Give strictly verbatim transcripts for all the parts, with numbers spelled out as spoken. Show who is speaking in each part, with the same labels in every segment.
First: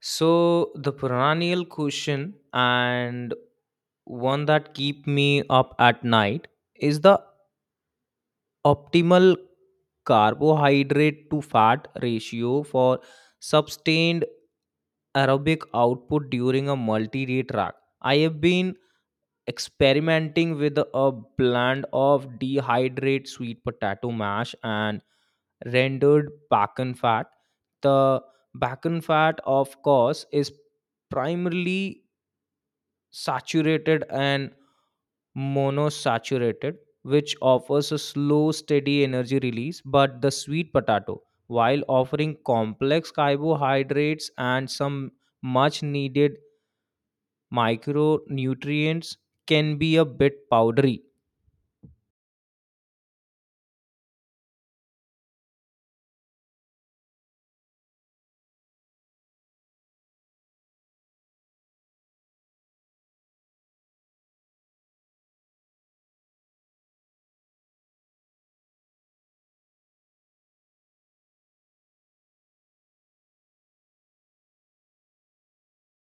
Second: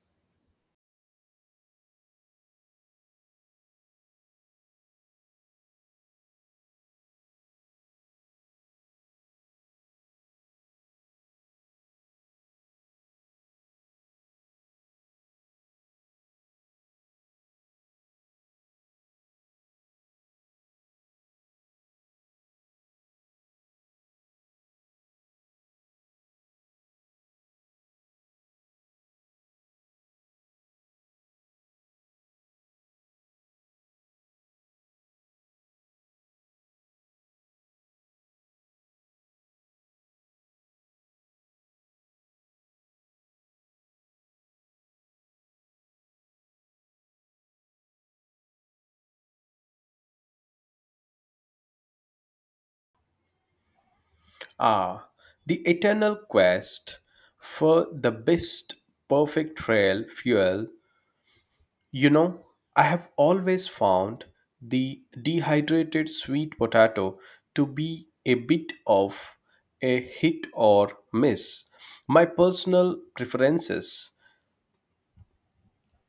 Speaker 1: So the perennial question and one that keep me up at night is the optimal carbohydrate to fat ratio for sustained aerobic output during a multi-day track. I have been experimenting with a blend of dehydrated sweet potato mash and rendered bacon fat. The bacon fat, of course, is primarily saturated and monosaturated, which offers a slow, steady energy release, but the sweet potato, while offering complex carbohydrates and some much needed micronutrients, can be a bit powdery.
Speaker 2: Ah, the eternal quest for the best perfect trail fuel. You know, I have always found the dehydrated sweet potato to be a bit of a hit or miss. My personal preferences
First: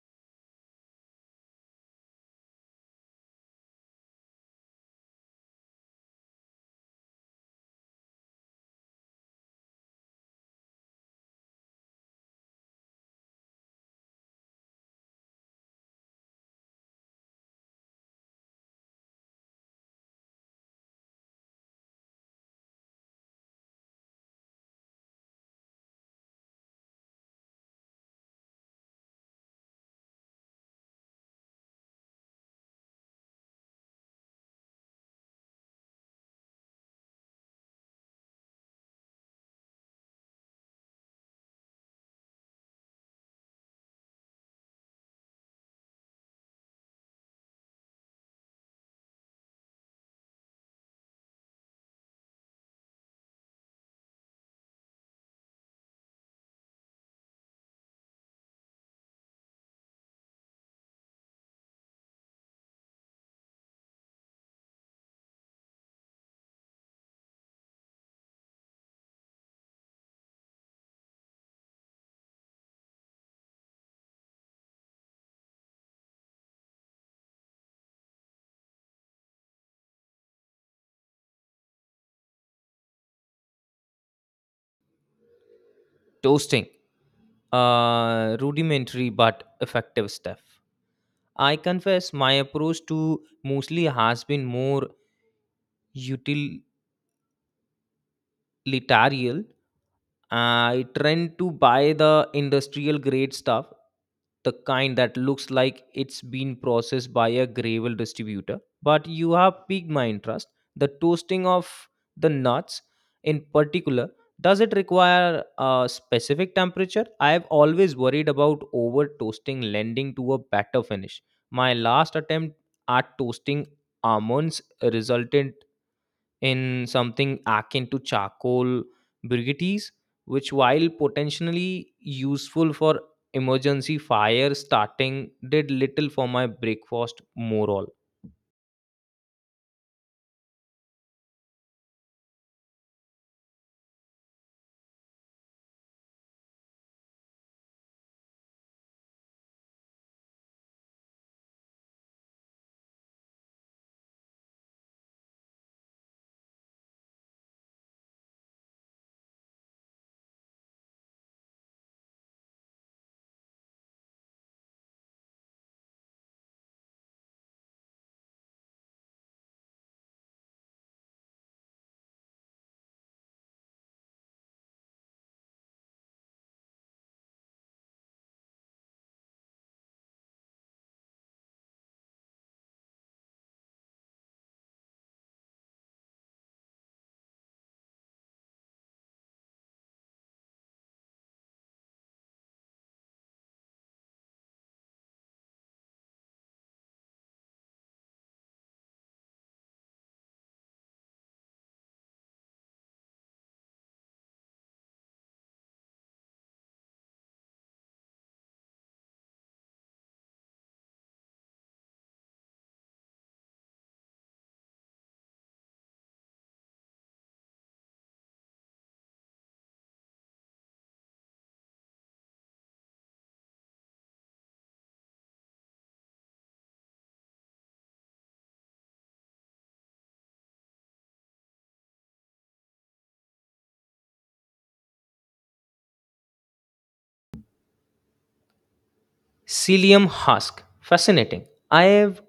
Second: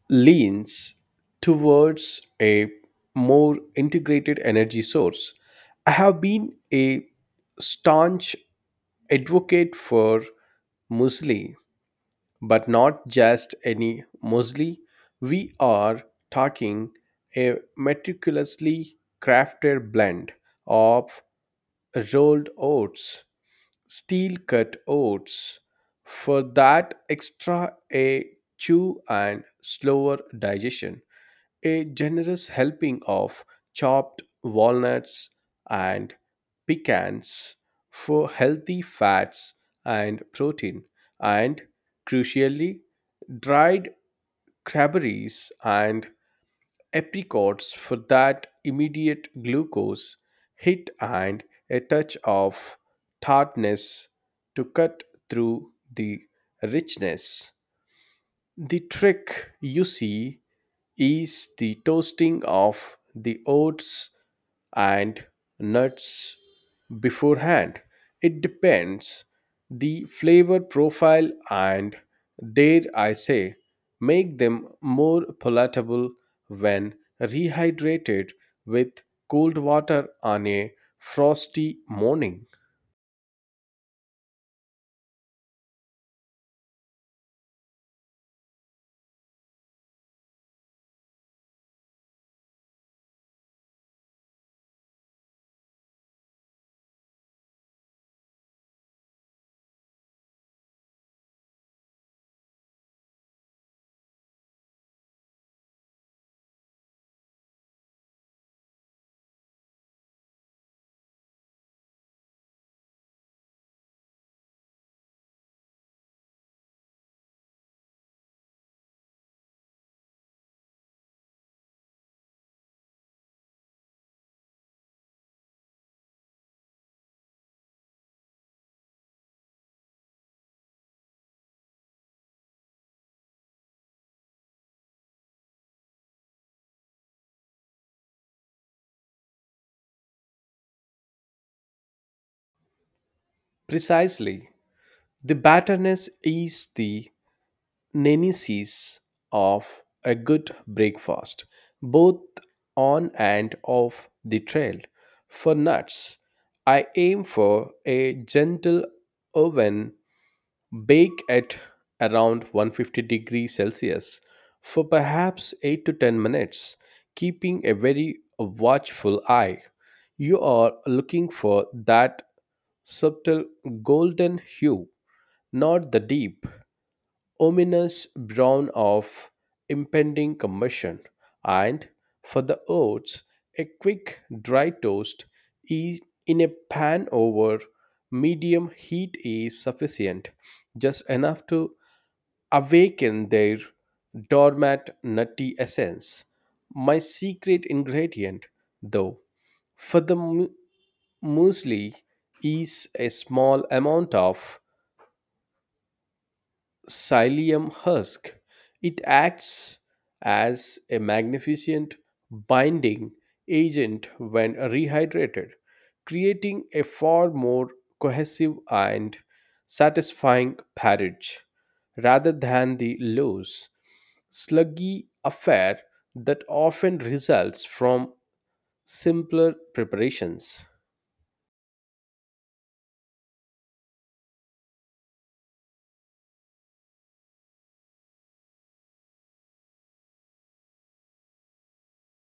Speaker 2: leans towards a more integrated energy source. I have been a staunch advocate for muesli, but not just any muesli. We are talking a meticulously crafted blend of rolled oats, steel cut oats, for that extra a chew and slower digestion. A generous helping of chopped walnuts and pecans for healthy fats and protein, and crucially, dried cranberries and apricots for that immediate glucose hit and a touch of tartness to cut through the richness. The trick, you see, is the toasting of the oats and nuts beforehand. It depends the flavor profile and dare I say make them more palatable when rehydrated with cold water on a frosty morning.
Speaker 1: Toasting, uh, rudimentary but effective stuff. I confess my approach to muesli has been more util Litarial. I trend to buy the industrial grade stuff, the kind that looks like it's been processed by a gravel distributor. But you have piqued my interest. The toasting of the nuts, in particular, does it require a specific temperature? I've always worried about over toasting lending to a better finish. My last attempt at toasting almonds resulted in something akin to charcoal briquettes, which, while potentially useful for emergency fire starting, did little for my breakfast moral.
Speaker 2: Precisely. The batterness is the nemesis of a good breakfast, both on and off the trail. For nuts, I aim for a gentle oven bake at around one hundred fifty degrees Celsius for perhaps eight to ten minutes, keeping a very watchful eye. You are looking for that subtle golden hue, not the deep, ominous brown of impending combustion, and for the oats, a quick dry toast is in a pan over medium heat is sufficient, just enough to awaken their dormant nutty essence. My secret ingredient, though, for the mu- muesli is a small amount of psyllium husk. It acts as a magnificent binding agent when rehydrated, creating a far more cohesive and satisfying porridge rather than the loose, sluggy affair that often results from simpler preparations.
Speaker 1: Psyllium husk. Fascinating. I have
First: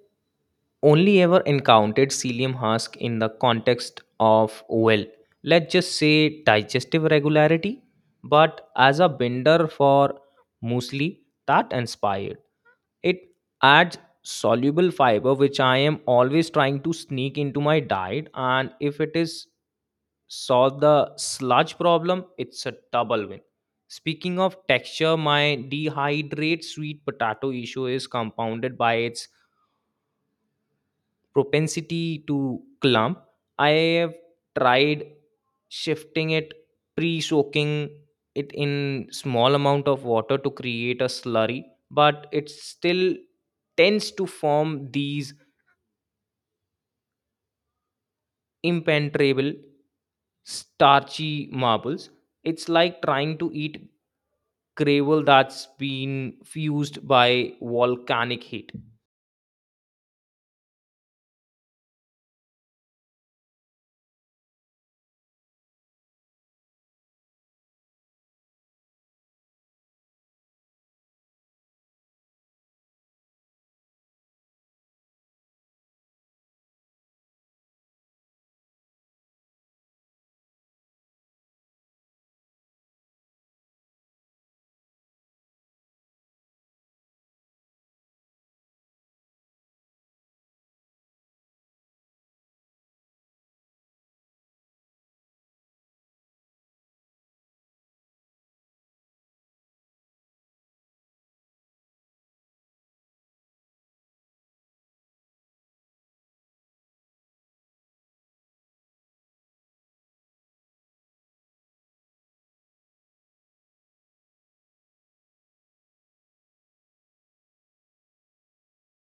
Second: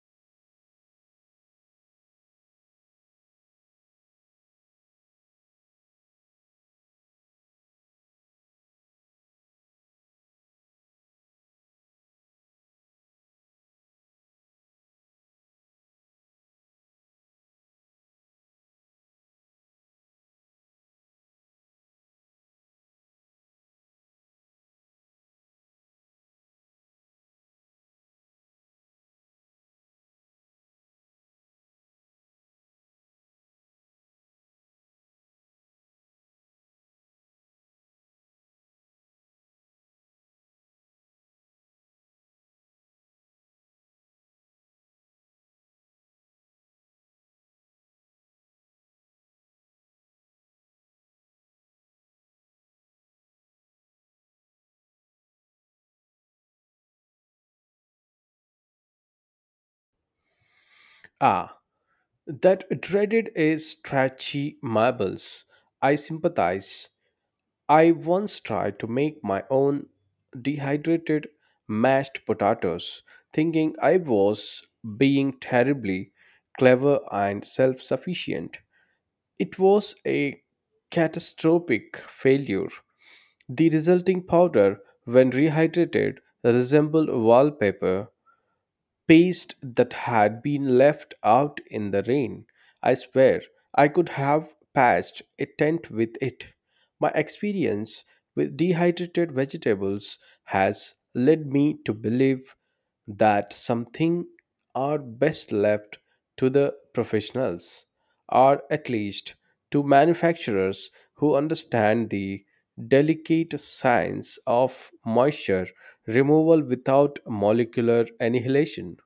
Speaker 1: only ever encountered psyllium husk in the context of, well, let's just say digestive regularity, but as a binder for muesli, that inspired. It adds soluble fiber, which I am always trying to sneak into my diet. And if it is solve the sludge problem, it's a double win. Speaking of texture, my dehydrate sweet potato issue is compounded by its propensity to clump. I have tried shifting it, pre soaking it in small amount of water to create a slurry, but it still tends to form these impenetrable starchy marbles. It's like trying to eat gravel that's been fused by volcanic heat.
Speaker 2: Ah, that dreaded is stretchy marbles. I sympathize. I once tried to make my own dehydrated mashed potatoes, thinking I was being terribly clever and self sufficient. It was a catastrophic failure. The resulting powder, when rehydrated, resembled wallpaper paste that had been left out in the rain. I swear, I could have patched a tent with it. My experience with dehydrated vegetables has led me to believe that something are best left to the professionals, or at least to manufacturers who understand the delicate science of moisture removal without molecular annihilation.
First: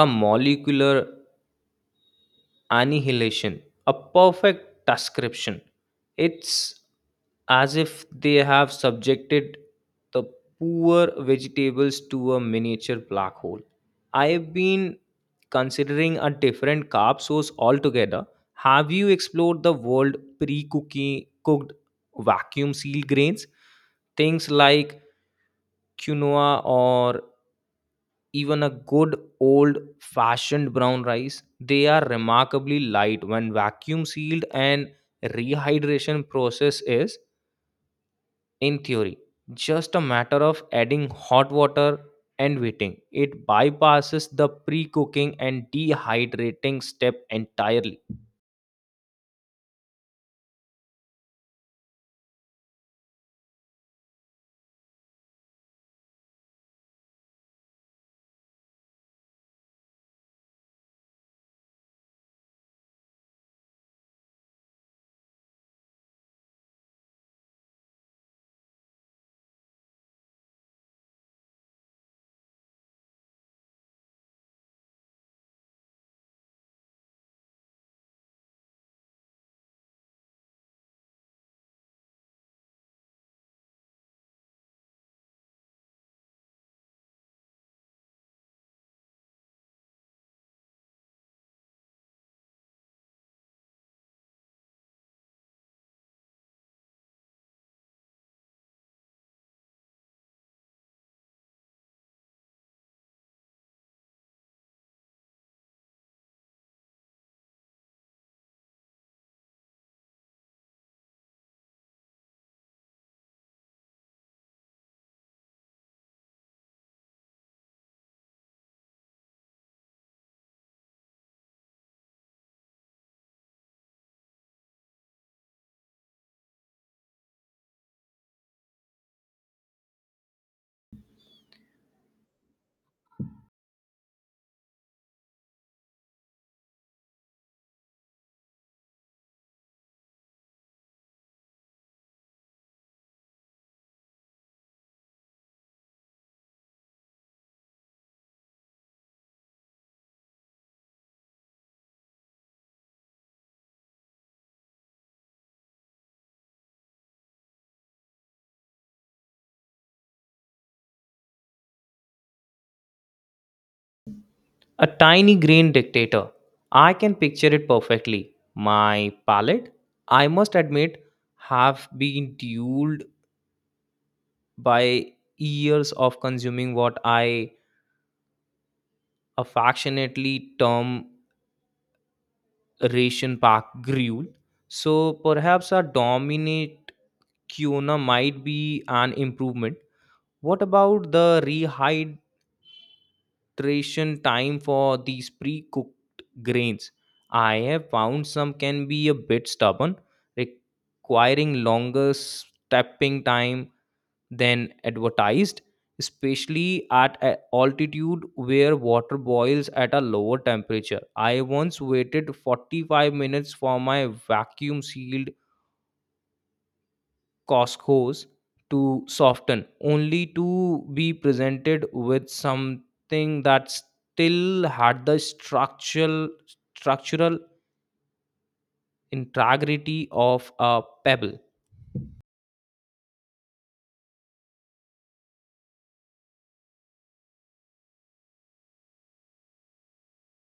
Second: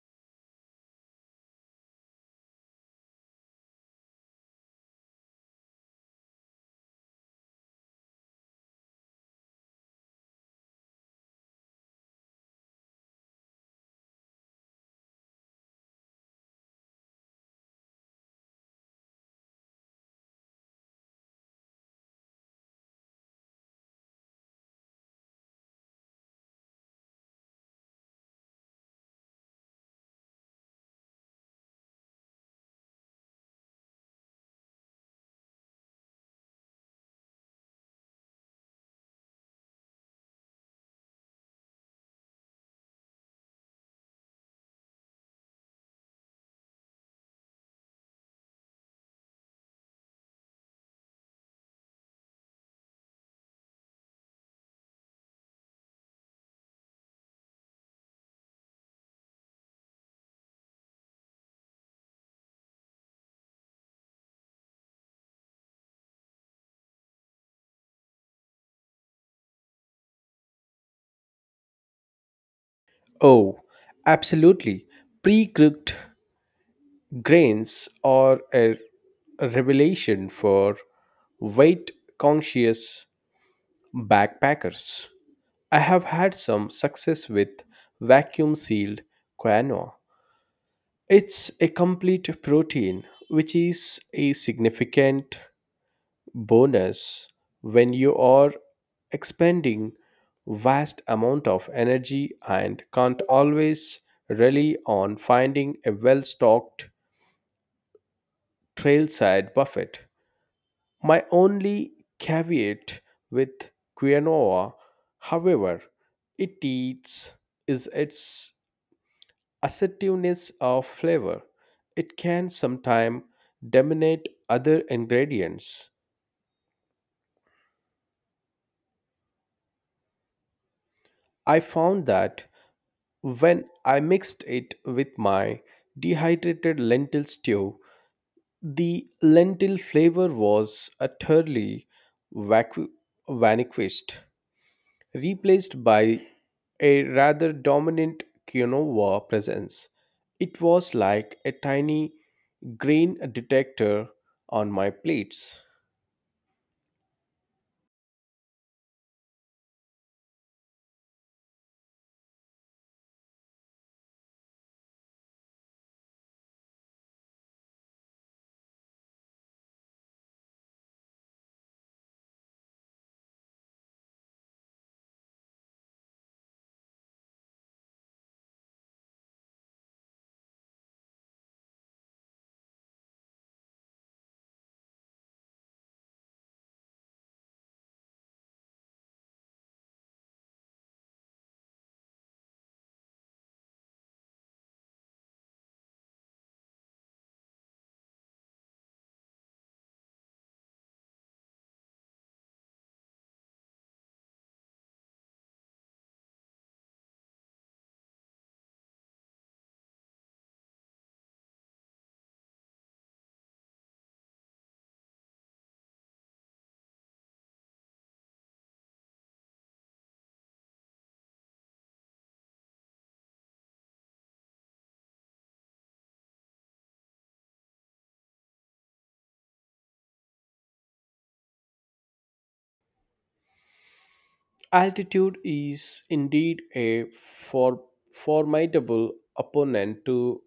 Speaker 1: A molecular annihilation, a perfect description. It's as if they have subjected the poor vegetables to a miniature black hole. I've been considering a different carb source altogether. Have you explored the world pre-cooking cooked vacuum sealed grains, things like quinoa or even a good old fashioned brown rice? They are remarkably light when vacuum sealed, and rehydration process is, in theory, just a matter of adding hot water and waiting. It bypasses the pre-cooking and dehydrating step entirely.
Speaker 2: Oh, absolutely. Pre cooked grains are a revelation for weight conscious backpackers. I have had some success with vacuum sealed quinoa. It's a complete protein, which is a significant bonus when you are expending vast amount of energy and can't always rely on finding a well-stocked trailside buffet. My only caveat with quinoa, however, it eats is its assertiveness of flavor. It can sometimes dominate other ingredients. I found that when I mixed it with my dehydrated lentil stew, the lentil flavor was utterly vacu- vanquished, replaced by a rather dominant quinoa presence. It was like a tiny grain detector on my plates.
Speaker 1: A tiny green dictator, I can picture it perfectly. My palate, I must admit, have been dulled by years of consuming what I affectionately term ration pack gruel. So perhaps a dominate Kiona might be an improvement. What about the rehydration time for these pre cooked grains? I have found some can be a bit stubborn, requiring longer stepping time than advertised, especially at a altitude where water boils at a lower temperature. I once waited forty-five minutes for my vacuum sealed Costco hose to soften, only to be presented with something that still had the structural structural integrity of a pebble.
Speaker 2: Altitude is indeed a for- formidable opponent to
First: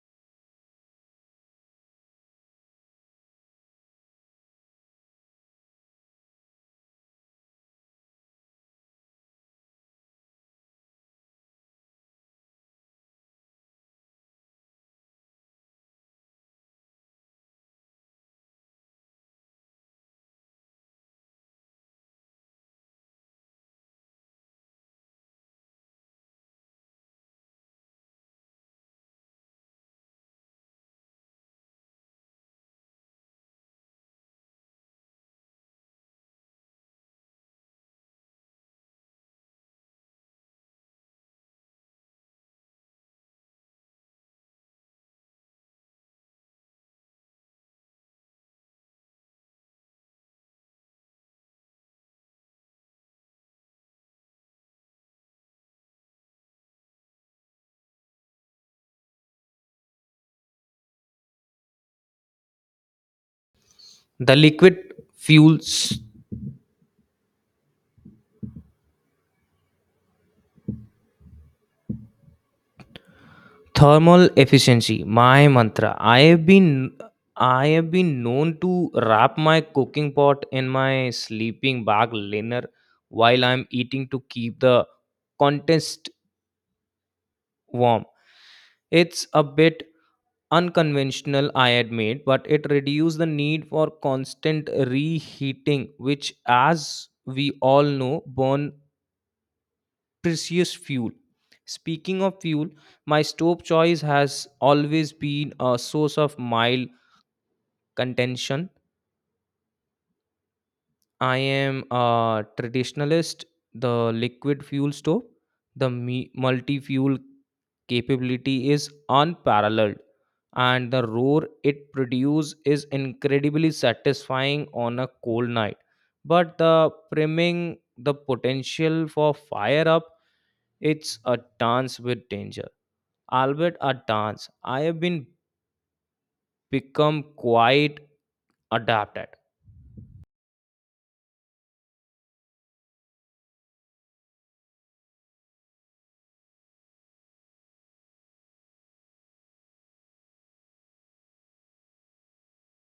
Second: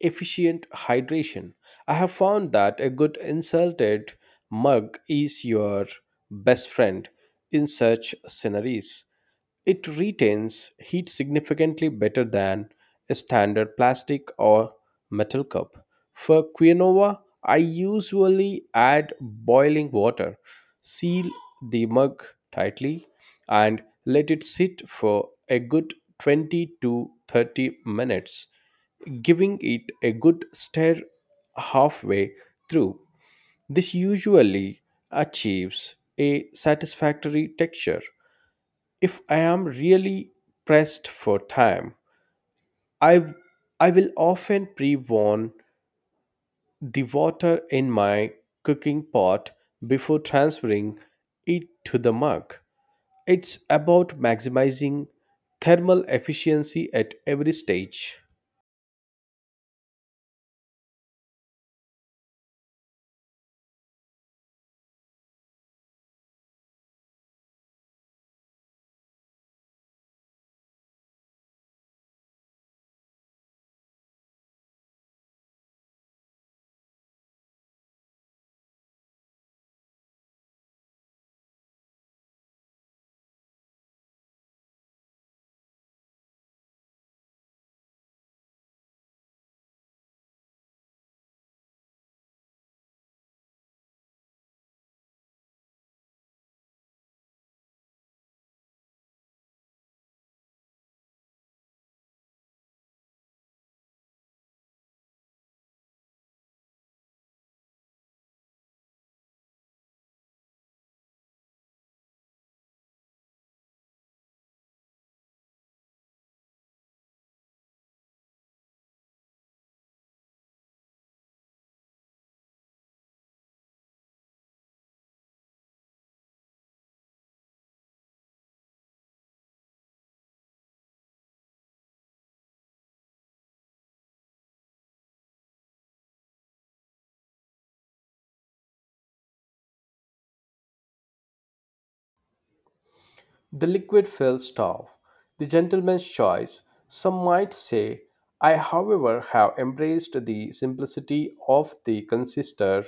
Speaker 2: efficient hydration. I have found that a good insulted mug is your best friend in such scenaries. It retains heat significantly better than a standard plastic or metal cup. For quinoa, I usually add boiling water, seal the mug tightly, and let it sit for a good twenty to thirty minutes, giving it a good stir halfway through. This usually achieves a satisfactory texture. If I am really pressed for time, I w- I will often pre-warm the water in my cooking pot before transferring it to the mug. It's about maximizing thermal efficiency at every stage.
Speaker 1: The liquid fuels thermal efficiency, my mantra. I have been I have been known to wrap my cooking pot in my sleeping bag liner while I'm eating to keep the contest warm. It's a bit unconventional, I admit, but it reduced the need for constant reheating, which as we all know burn precious fuel. Speaking of fuel, my stove choice has always been a source of mild contention. I am a traditionalist. The liquid fuel stove, the multi fuel capability is unparalleled, and the roar it produces is incredibly satisfying on a cold night. But the priming, the potential for fire up, it's a dance with danger. Albeit a dance, I have been become quite adapted.
Speaker 2: The liquid filled stove, the gentleman's choice. Some might say, I, however, have embraced the simplicity of the consister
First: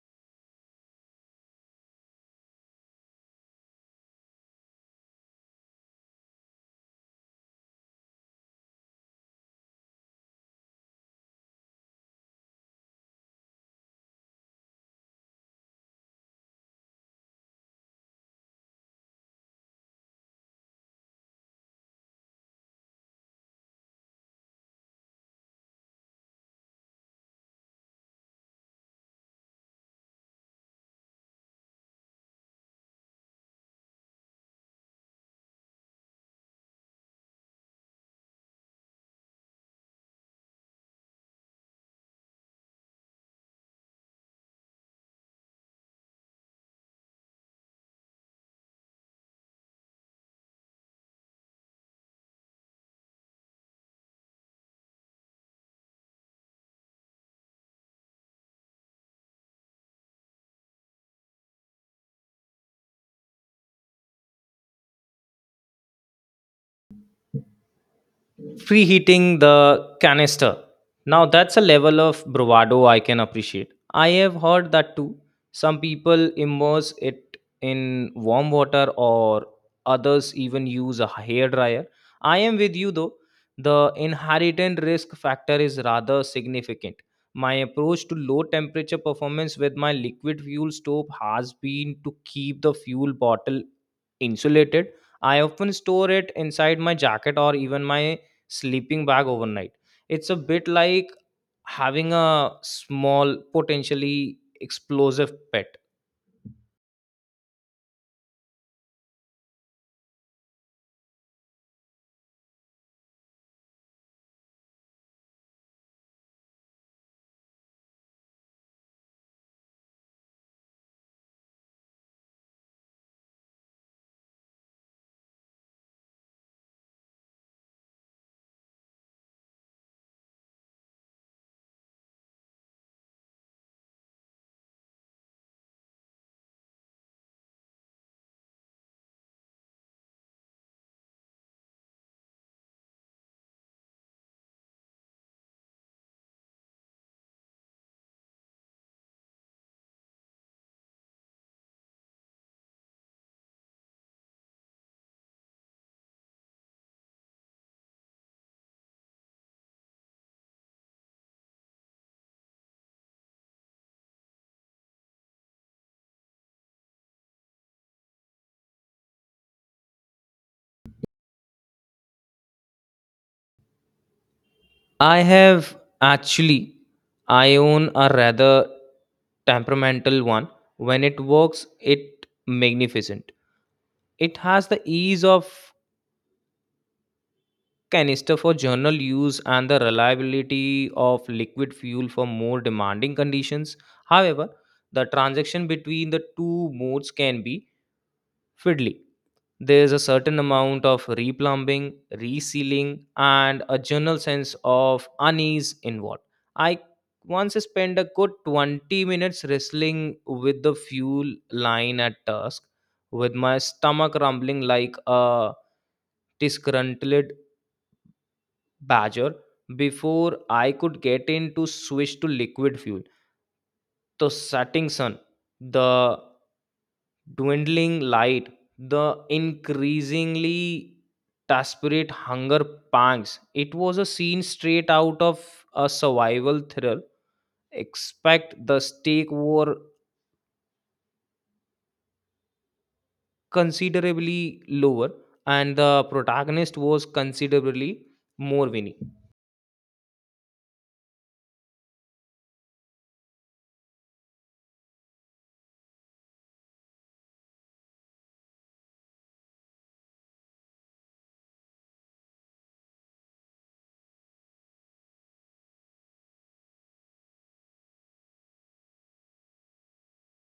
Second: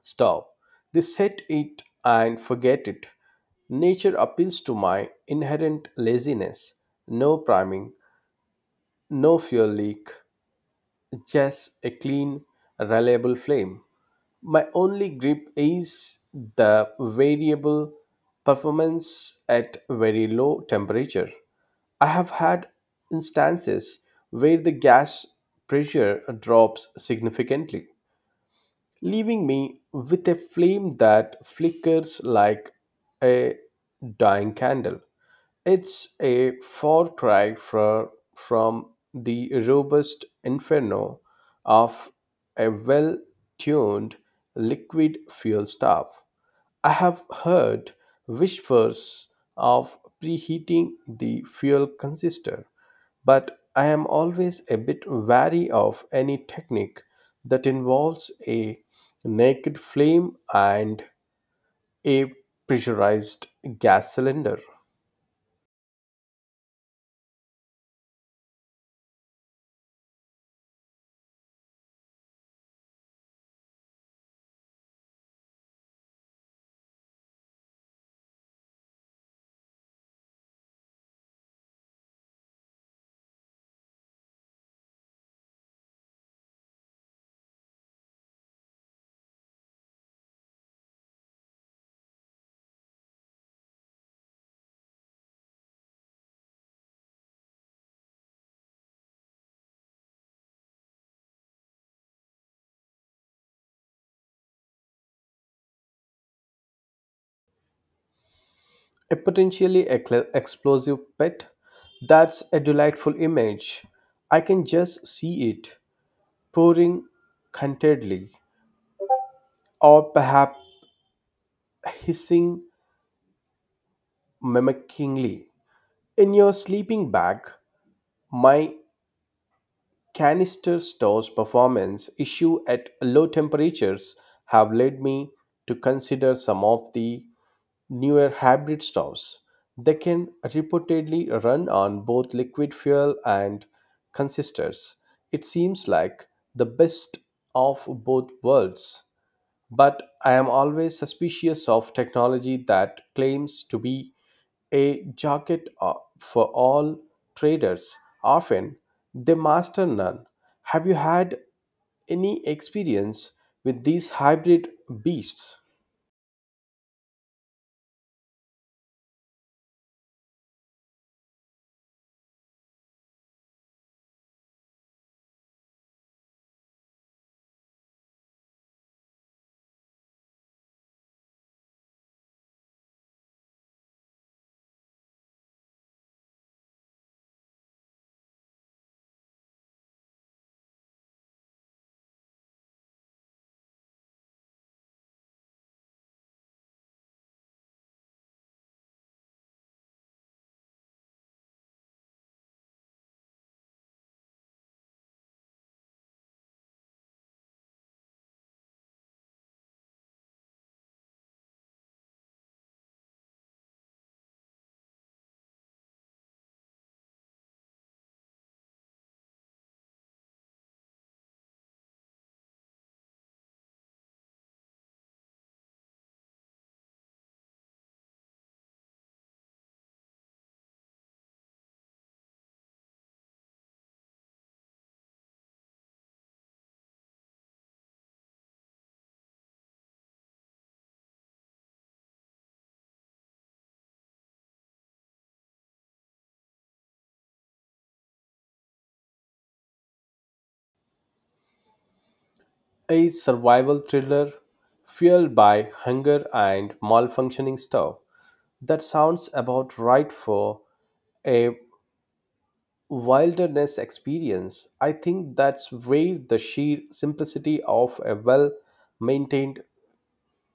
Speaker 2: Stop. They set it and forget it. Nature appeals to my inherent laziness. No priming, no fuel leak, just a clean, reliable flame. My only grip is the variable performance at very low temperature. I have had instances where the gas pressure drops significantly, leaving me with a flame that flickers like a dying candle. It's a far cry fro- from the robust inferno of a well tuned liquid fuel stove. I have heard whispers of preheating the fuel canister, but I am always a bit wary of any technique that involves a naked flame and a pressurized gas cylinder.
Speaker 1: Preheating the canister. Now that's a level of bravado I can appreciate. I have heard that too. Some people immerse it in warm water or others even use a hair dryer. I am with you though. The inherent risk factor is rather significant. My approach to low temperature performance with my liquid fuel stove has been to keep the fuel bottle insulated. I often store it inside my jacket or even my sleeping bag overnight. It's a bit like having a small, potentially explosive pet.
Speaker 2: A potentially ecl- explosive pet? That's a delightful image. I can just see it pouring contentedly, or perhaps hissing mimickingly. In your sleeping bag, my canister stores performance issue at low temperatures have led me to consider some of the newer hybrid stoves. They can reportedly run on both liquid fuel and consistors. It seems like the best of both worlds, but I am always suspicious of technology that claims to be a jacket o- for all traders. Often they master none. Have you had any experience with these hybrid beasts?
Speaker 1: I have actually, I own a rather temperamental one. When it works, it magnificent. It has the ease of canister for general use and the reliability of liquid fuel for more demanding conditions. However, the transaction between the two modes can be fiddly. There is a certain amount of replumbing, resealing, and a general sense of unease involved. I once spent a good twenty minutes wrestling with the fuel line at dusk, with my stomach rumbling like a disgruntled badger before I could get in to switch to liquid fuel. The setting sun, the dwindling light, the increasingly desperate hunger pangs. It was a scene straight out of a survival thriller. Expect the stake were considerably lower and the protagonist was considerably more winning.
Speaker 2: A survival thriller fueled by hunger and malfunctioning stuff. That sounds about right for a wilderness experience. I think that's where the sheer simplicity of a well maintained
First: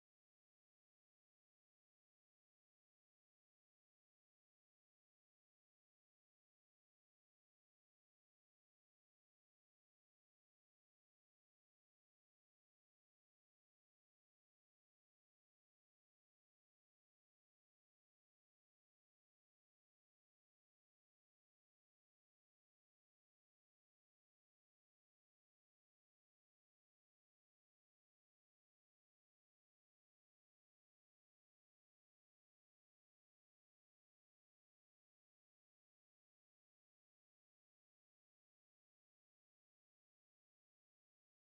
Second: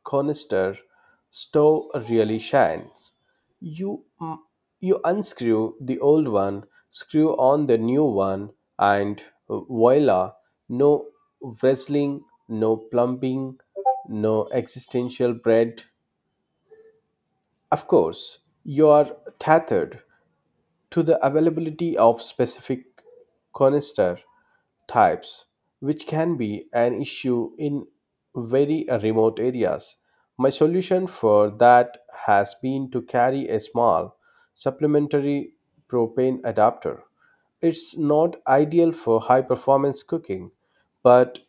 Speaker 2: canister stove really shines. You, you unscrew the old one, screw on the new one, and voila, no wrestling, no plumbing, no existential bread. Of course, you are tethered to the availability of specific canister types, which can be an issue in very remote areas. My solution for that has been to carry a small supplementary propane adapter. It's not ideal for high performance cooking, but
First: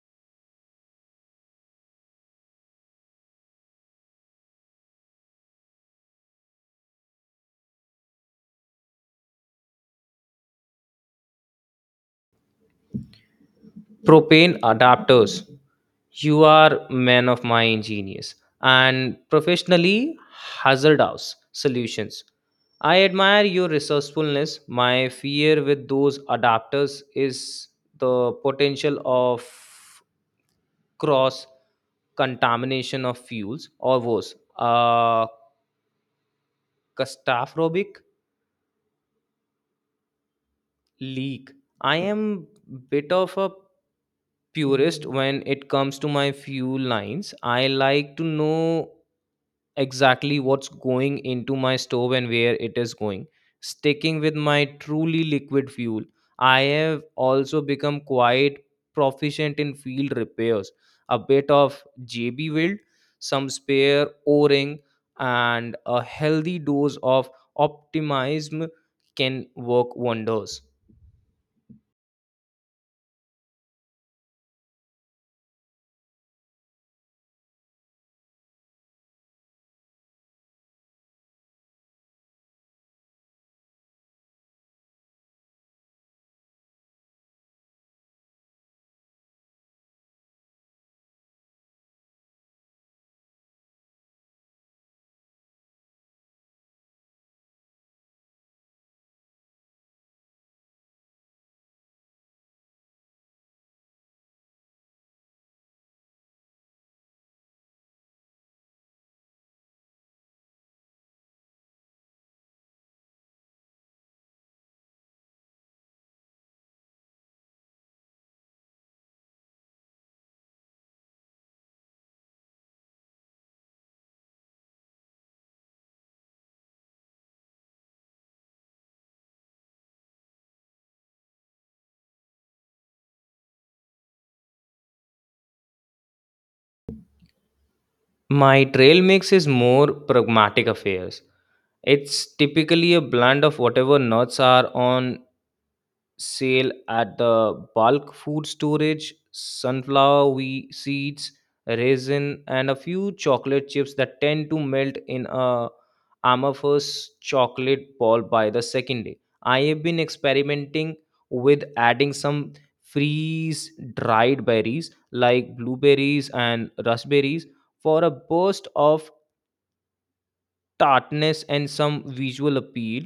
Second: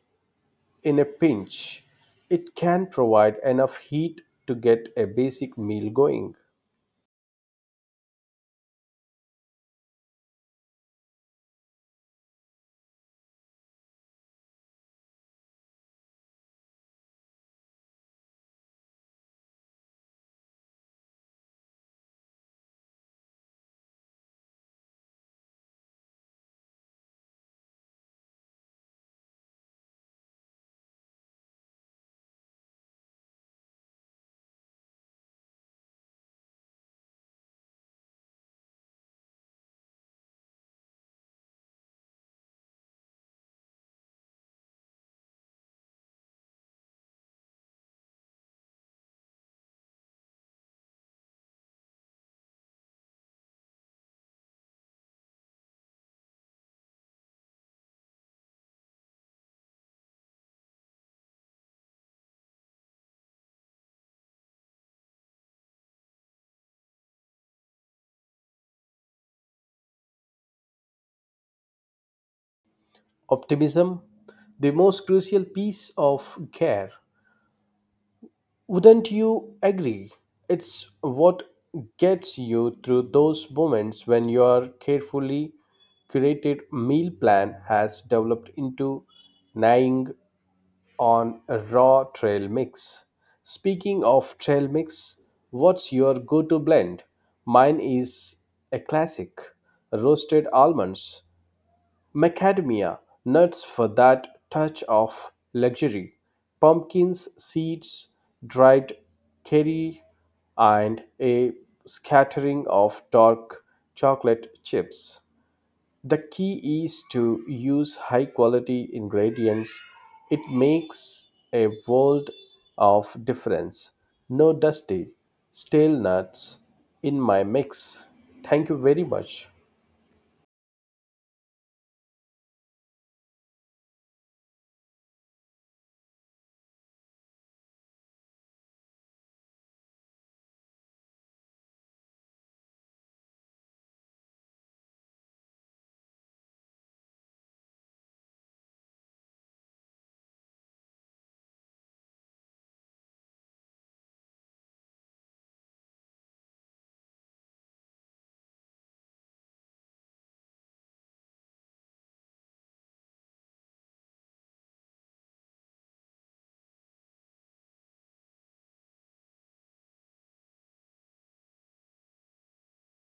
Speaker 2: in a pinch, it can provide enough heat to get a basic meal going.
Speaker 1: Propane adapters. You are man of my genius and professionally hazardous solutions. I admire your resourcefulness. My fear with those adapters is the potential of cross contamination of fuels or worse, a catastrophic leak. I am bit of a purist when it comes to my fuel lines. I like to know exactly what's going into my stove and where it is going. Sticking with my truly liquid fuel, I have also become quite proficient in field repairs. A bit of J B weld, some spare O ring, and a healthy dose of optimism can work wonders.
Speaker 2: Optimism, the most crucial piece of care. Wouldn't you agree? It's what gets you through those moments when your carefully curated meal plan has developed into gnawing on a raw trail mix. Speaking of trail mix, what's your go to blend? Mine is a classic: roasted almonds, Macadamia nuts for that touch of luxury, pumpkins, seeds, dried curry, and a scattering of dark chocolate chips. The key is to use high quality ingredients. It makes a world of difference. No dusty, stale nuts in my mix. Thank you very much.
Speaker 1: My trail mix is more pragmatic affairs. It's typically a blend of whatever nuts are on sale at the bulk food storage, sunflower we- seeds, raisin, and a few chocolate chips that tend to melt in a amorphous chocolate ball by the second day. I have been experimenting with adding some freeze dried berries like blueberries and raspberries for a burst of tartness and some visual appeal.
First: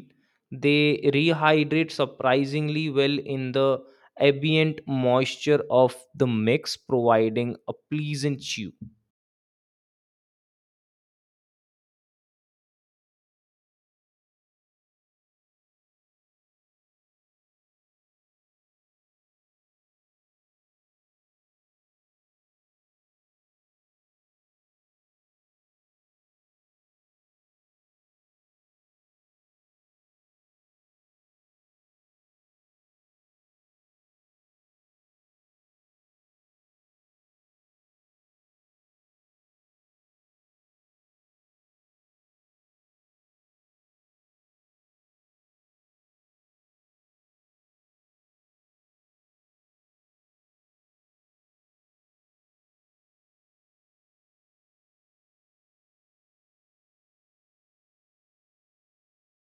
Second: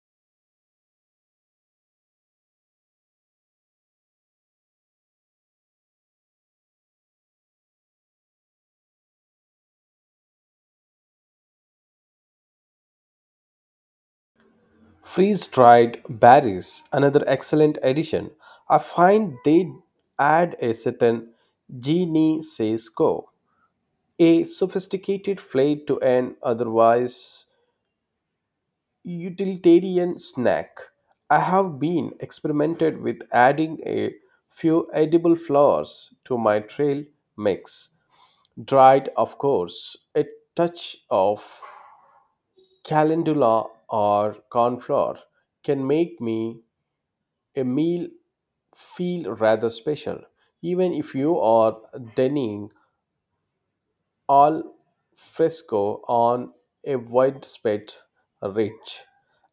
Speaker 1: They rehydrate surprisingly well in the ambient moisture of the mix, providing a pleasant chew.
Speaker 2: Freeze dried berries, another excellent addition. I find they add a certain je ne sais quoi, a sophisticated flair to an otherwise utilitarian snack. I have been experimented with adding a few edible flowers to my trail mix, dried, of course. A touch of calendula or cornflower can make me a meal feel rather special, even if you are dining al fresco on a widespread ridge.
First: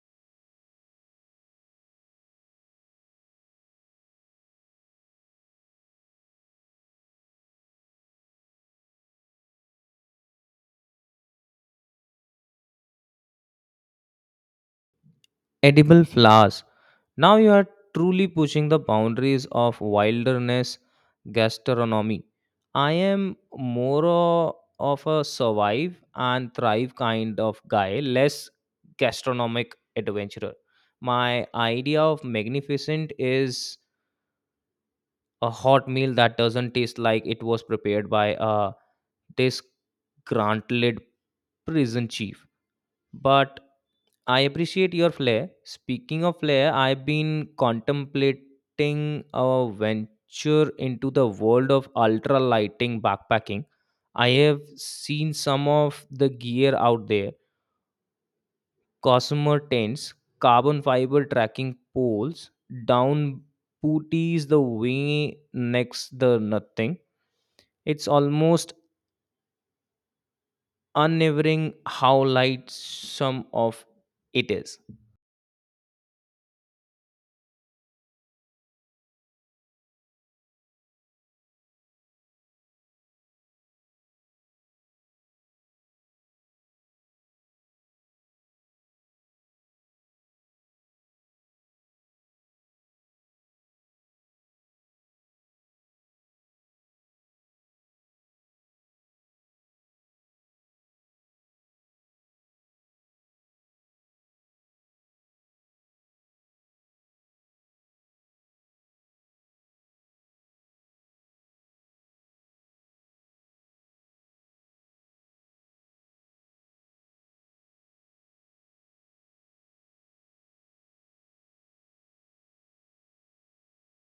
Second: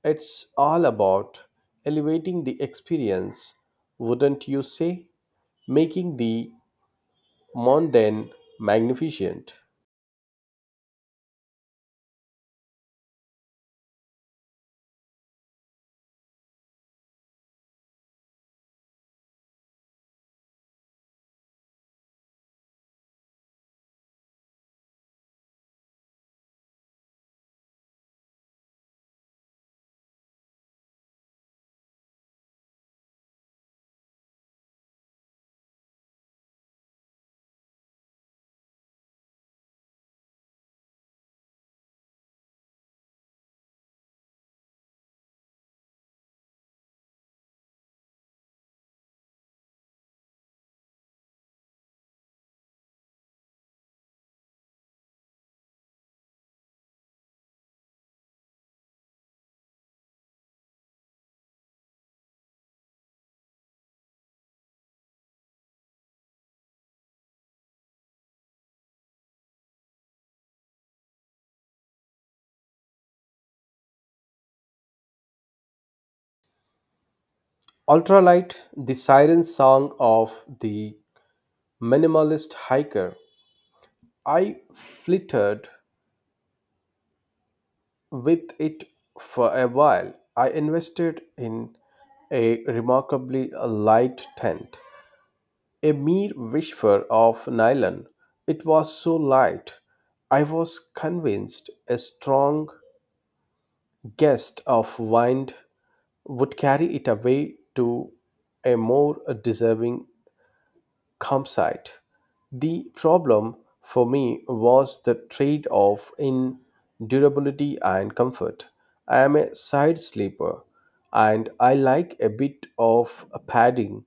Speaker 2: It's all about elevating the experience, wouldn't you say? Making the mundane magnificent.
Speaker 1: Edible flowers. Now you are truly pushing the boundaries of wilderness gastronomy. I am more o- of a survive and thrive kind of guy, less gastronomic adventurer. My idea of magnificent is a hot meal that doesn't taste like it was prepared by a disgruntled prison chief. But I appreciate your flair. Speaking of flair, I've been contemplating a venture into the world of ultra lighting backpacking. I have seen some of the gear out there, Cosmer tents, carbon fiber tracking poles, down booties the way next the nothing. It's almost unnerving how light some of it is.
Speaker 2: Ultralight, the siren song of the minimalist hiker. I flittered with it for a while. I invested in a remarkably light tent, a mere whisper of nylon. It was so light, I was convinced a strong gust of wind would carry it away to a more deserving campsite. The problem for me was the trade off in durability and comfort. I am a side sleeper and I like a bit of padding.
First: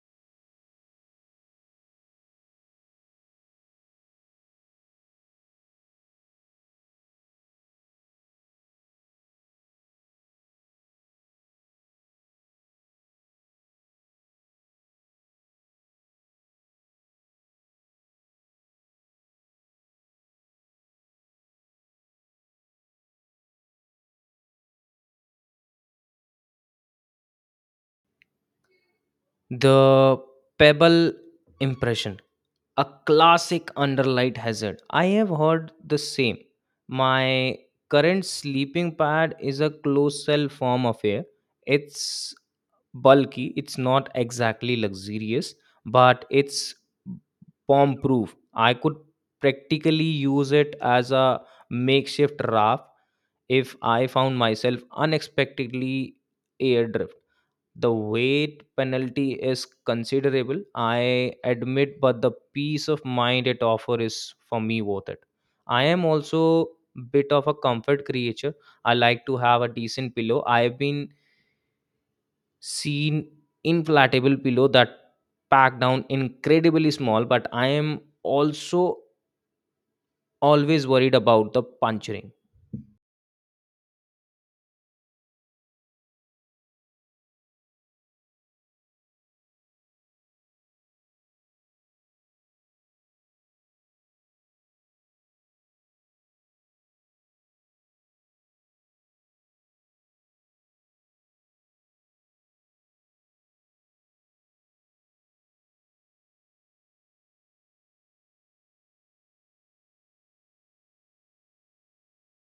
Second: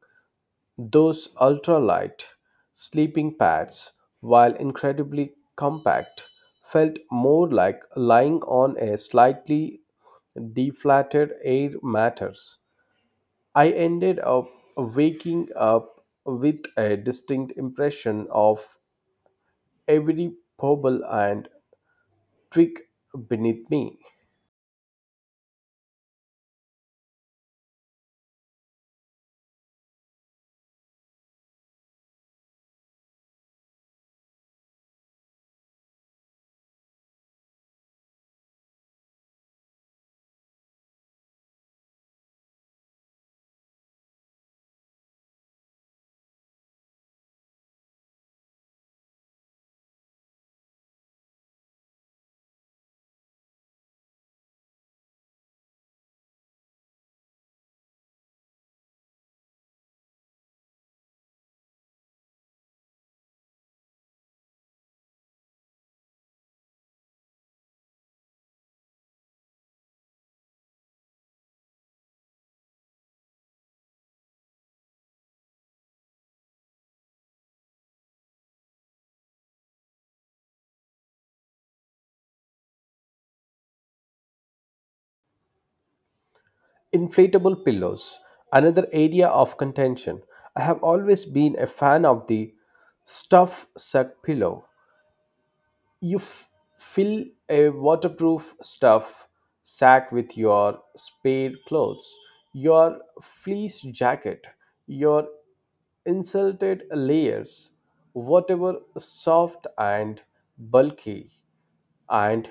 Speaker 2: Those ultralight sleeping pads, while incredibly compact, felt more like lying on a slightly deflated air mattress. I ended up waking up with a distinct impression of every pebble and twig beneath me.
Speaker 1: The pebble impression, a classic underlight hazard. I have heard the same. My current sleeping pad is a closed cell form affair. It's bulky, it's not exactly luxurious, but it's bomb proof. I could practically use it as a makeshift raft if I found myself unexpectedly airdrift. The weight penalty is considerable, I admit, but the peace of mind it offers is for me worth it. I am also bit of a comfort creature. I like to have a decent pillow. I've been seen inflatable pillow that pack down incredibly small, but I am also always worried about the puncturing.
Speaker 2: Inflatable pillows, another area of contention. I have always been a fan of the stuff suck pillow. You f- fill a waterproof stuff sack with your spare clothes, your fleece jacket, your insulted layers, whatever soft and bulky, and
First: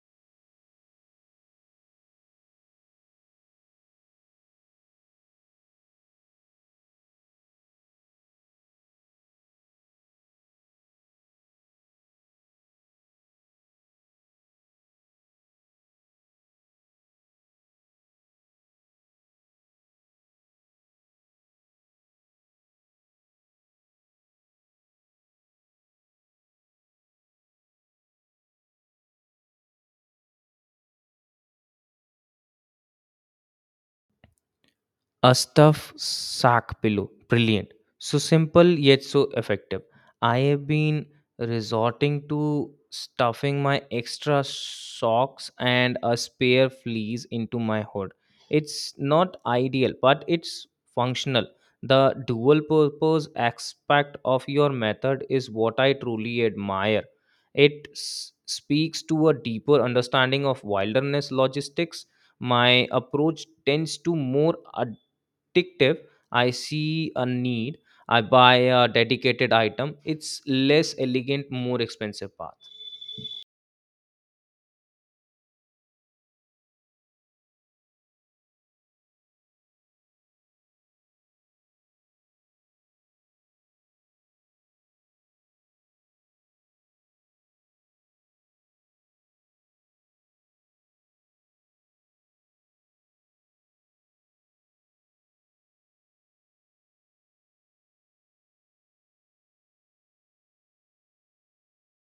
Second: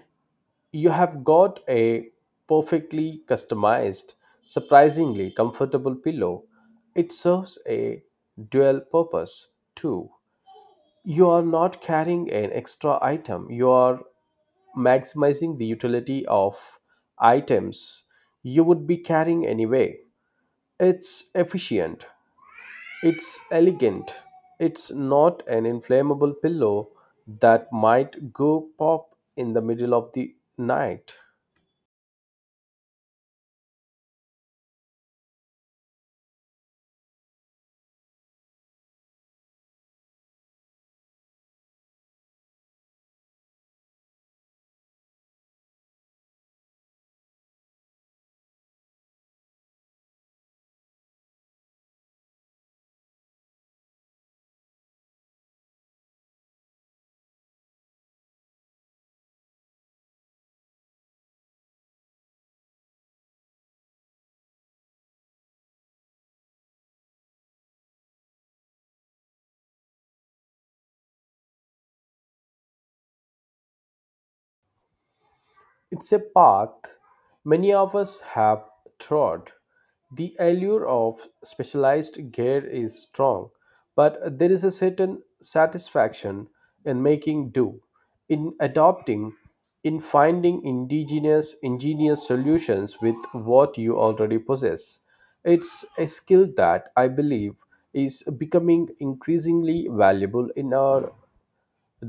Speaker 2: you have got a perfectly customized, surprisingly comfortable pillow. It serves a dual purpose too. You are not carrying an extra item, you are maximizing the utility of items you would be carrying anyway. It's efficient, it's elegant, it's not an inflammable pillow that might go pop in the middle of the night.
Speaker 1: A stuffed sack pillow. Brilliant. So simple yet so effective. I have been resorting to stuffing my extra socks and a spare fleece into my hood. It's not ideal, but it's functional. The dual purpose aspect of your method is what I truly admire. It s- speaks to a deeper understanding of wilderness logistics. My approach tends to more tick, tip, I see a need, I buy a dedicated item. It's less elegant, more expensive path.
Speaker 2: It's a path many of us have trod. The allure of specialized gear is strong, but there is a certain satisfaction in making do, in adopting, in finding indigenous ingenious solutions with what you already possess. It's a skill that I believe is becoming increasingly valuable in our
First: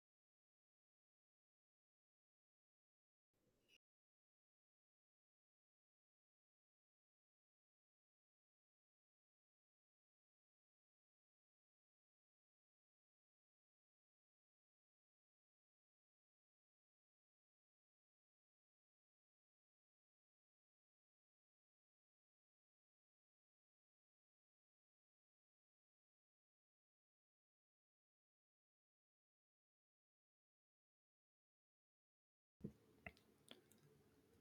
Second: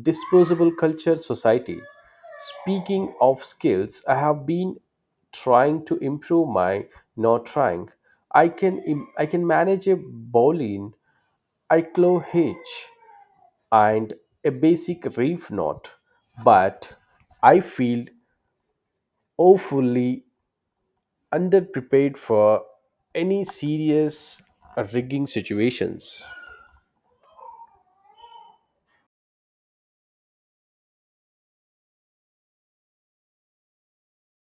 Speaker 2: disposable culture society. Speaking of skills, I have been trying to improve my not trying. I can im- I can manage a bowline, I claw hitch, and a basic reef knot, but I feel awfully underprepared for any serious rigging situations.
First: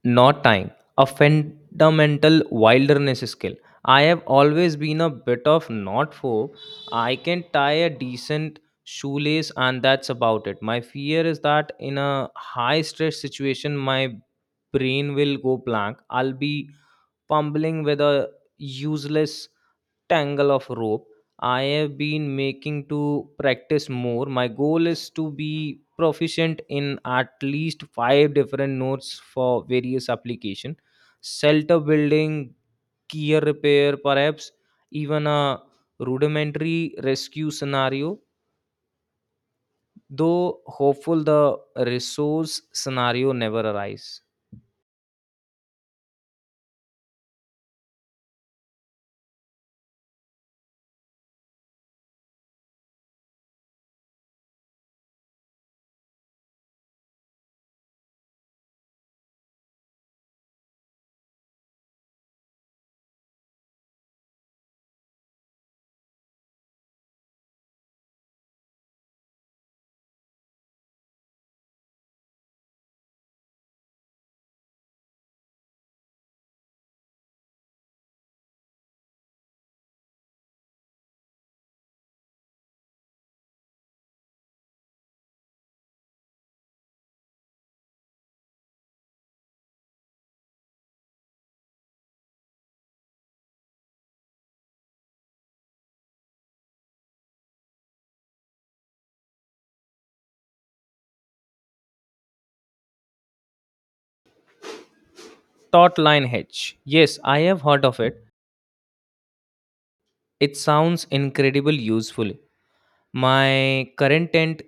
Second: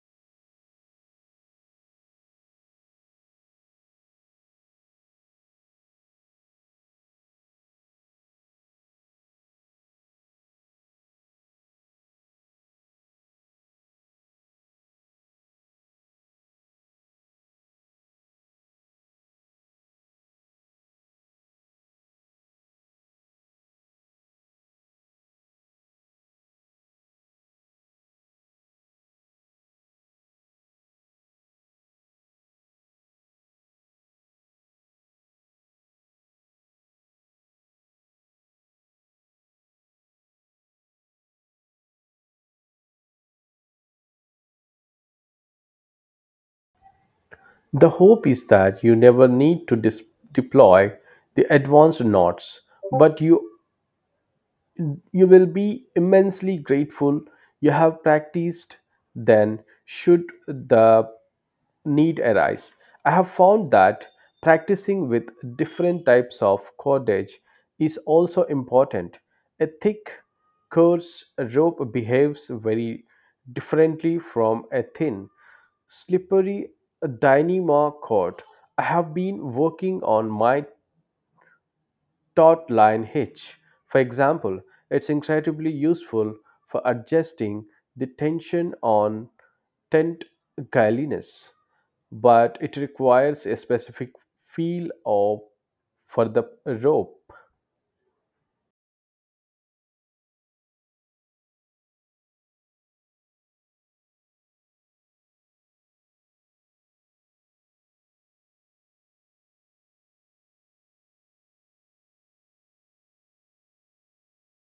Speaker 1: Not time, a fundamental wilderness skill. I have always been a bit of not phobe. I can tie a decent shoelace and that's about it. My fear is that in a high stress situation my brain will go blank. I'll be fumbling with a useless tangle of rope. I have been making to practice more. My goal is to be proficient in at least five different notes for various application, shelter building, gear repair, perhaps even a rudimentary rescue scenario. Though hopeful the resource scenario never arise.
Speaker 2: The hope is that you never need to dis- deploy the advanced knots, but you You will be immensely grateful you have practiced then should the need arise. I have found that practicing with different types of cordage is also important. A thick, coarse rope behaves very differently from a thin, slippery dynamo cord. I have been working on my taut line hitch, for example. It's incredibly useful for adjusting the tension on tent guiliness, but it requires a specific feel of for the rope.
Speaker 1: Taut line hedge. Yes, I have heard of it. It sounds incredible useful. My current tent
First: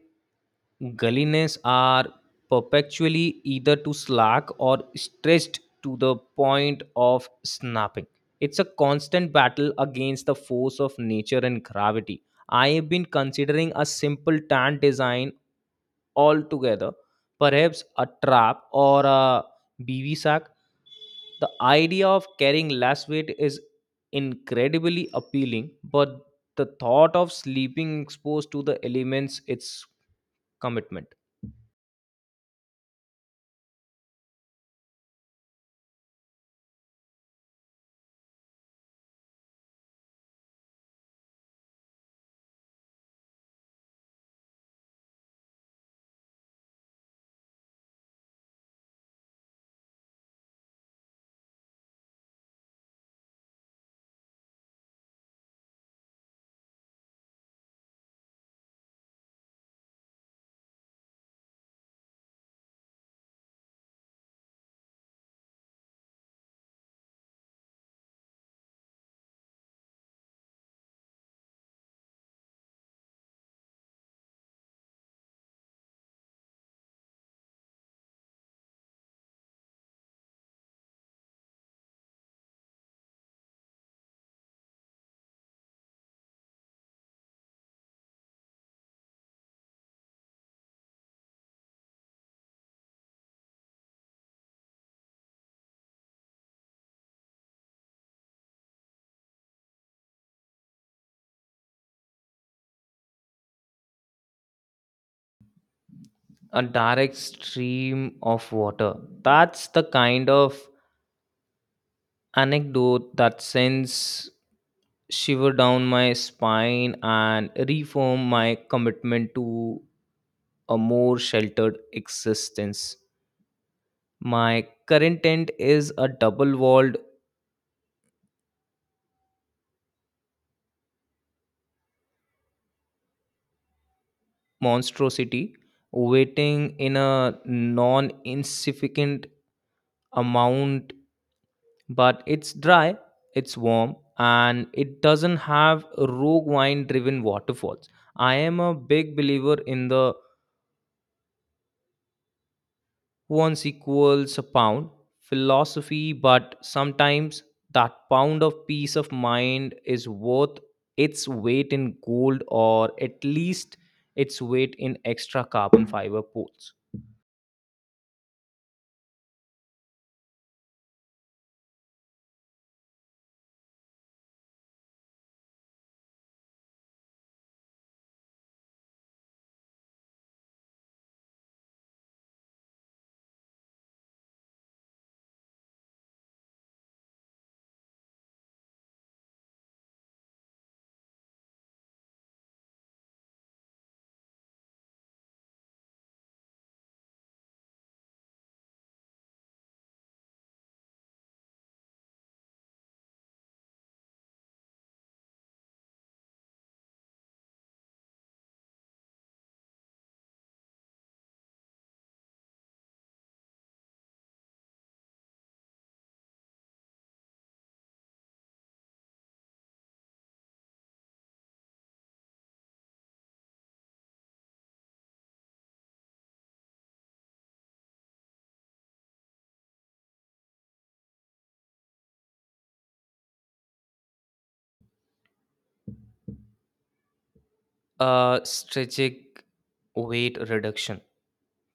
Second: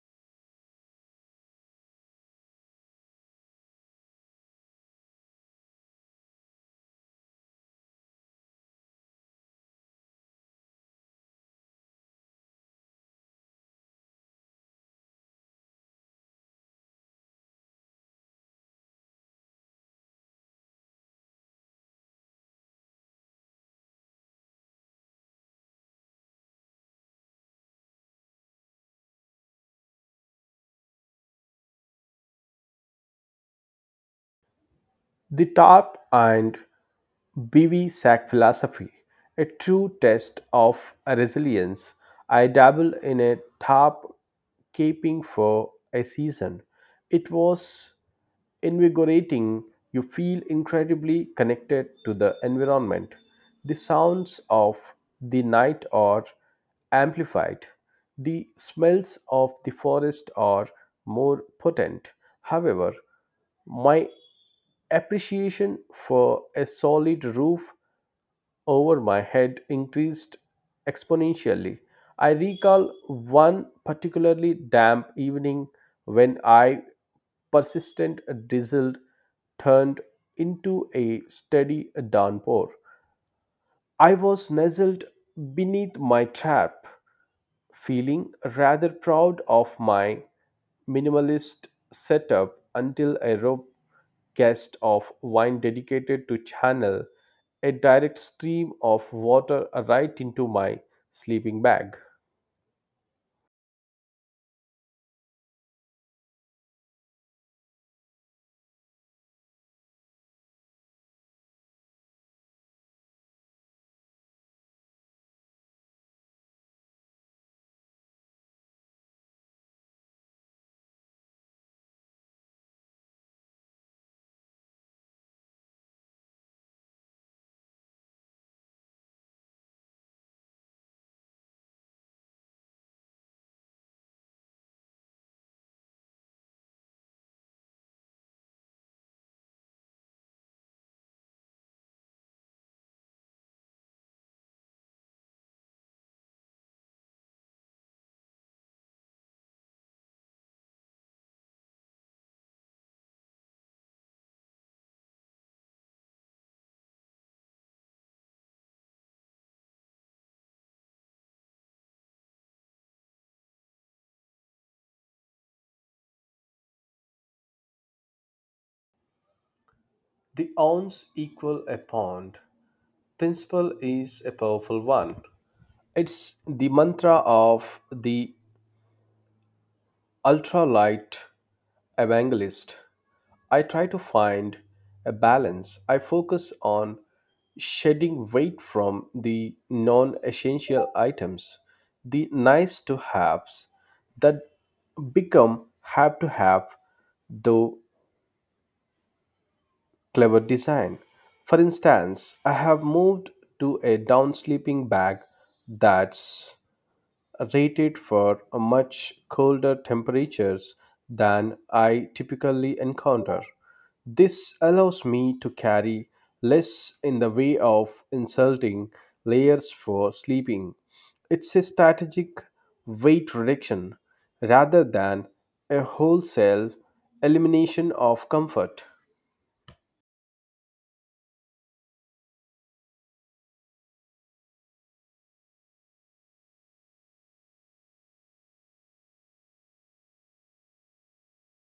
Speaker 1: gulliness are perpetually either too slack or stretched to the point of snapping. It's a constant battle against the force of nature and gravity. I have been considering a simple tent design altogether, perhaps a trap or a B V sack. The idea of carrying less weight is incredibly appealing, but the thought of sleeping exposed to the elements, it's commitment.
Speaker 2: The tarp and B V sack philosophy, a true test of resilience. I dabbled in a tarp caping for a season. It was invigorating. You feel incredibly connected to the environment. The sounds of the night are amplified. The smells of the forest are more potent. However, my appreciation for a solid roof over my head increased exponentially. I recall one particularly damp evening when I persistent drizzle turned into a steady downpour. I was nestled beneath my trap, feeling rather proud of my minimalist setup until a rope guest of wine dedicated to channel a direct stream of water right into my sleeping bag.
Speaker 1: A direct stream of water. That's the kind of anecdote that sends shiver down my spine and reform my commitment to a more sheltered existence. My current tent is a double walled monstrosity waiting in a non insignificant amount, but it's dry, it's warm, and it doesn't have rogue wine driven waterfalls. I am a big believer in the once equals a pound philosophy, but sometimes that pound of peace of mind is worth its weight in gold or at least its weight in extra carbon fiber pools.
Speaker 2: The ounce equal a pound principle is a powerful one. It's the mantra of the ultralight evangelist. I try to find a balance. I focus on shedding weight from the non essential items, the nice to haves that become have to have, though clever design. For instance, I have moved to a down sleeping bag that's rated for much colder temperatures than I typically encounter. This allows me to carry less in the way of insulting layers for sleeping. It's a strategic weight reduction rather than a wholesale elimination of comfort.
Speaker 1: Uh, strategic weight reduction.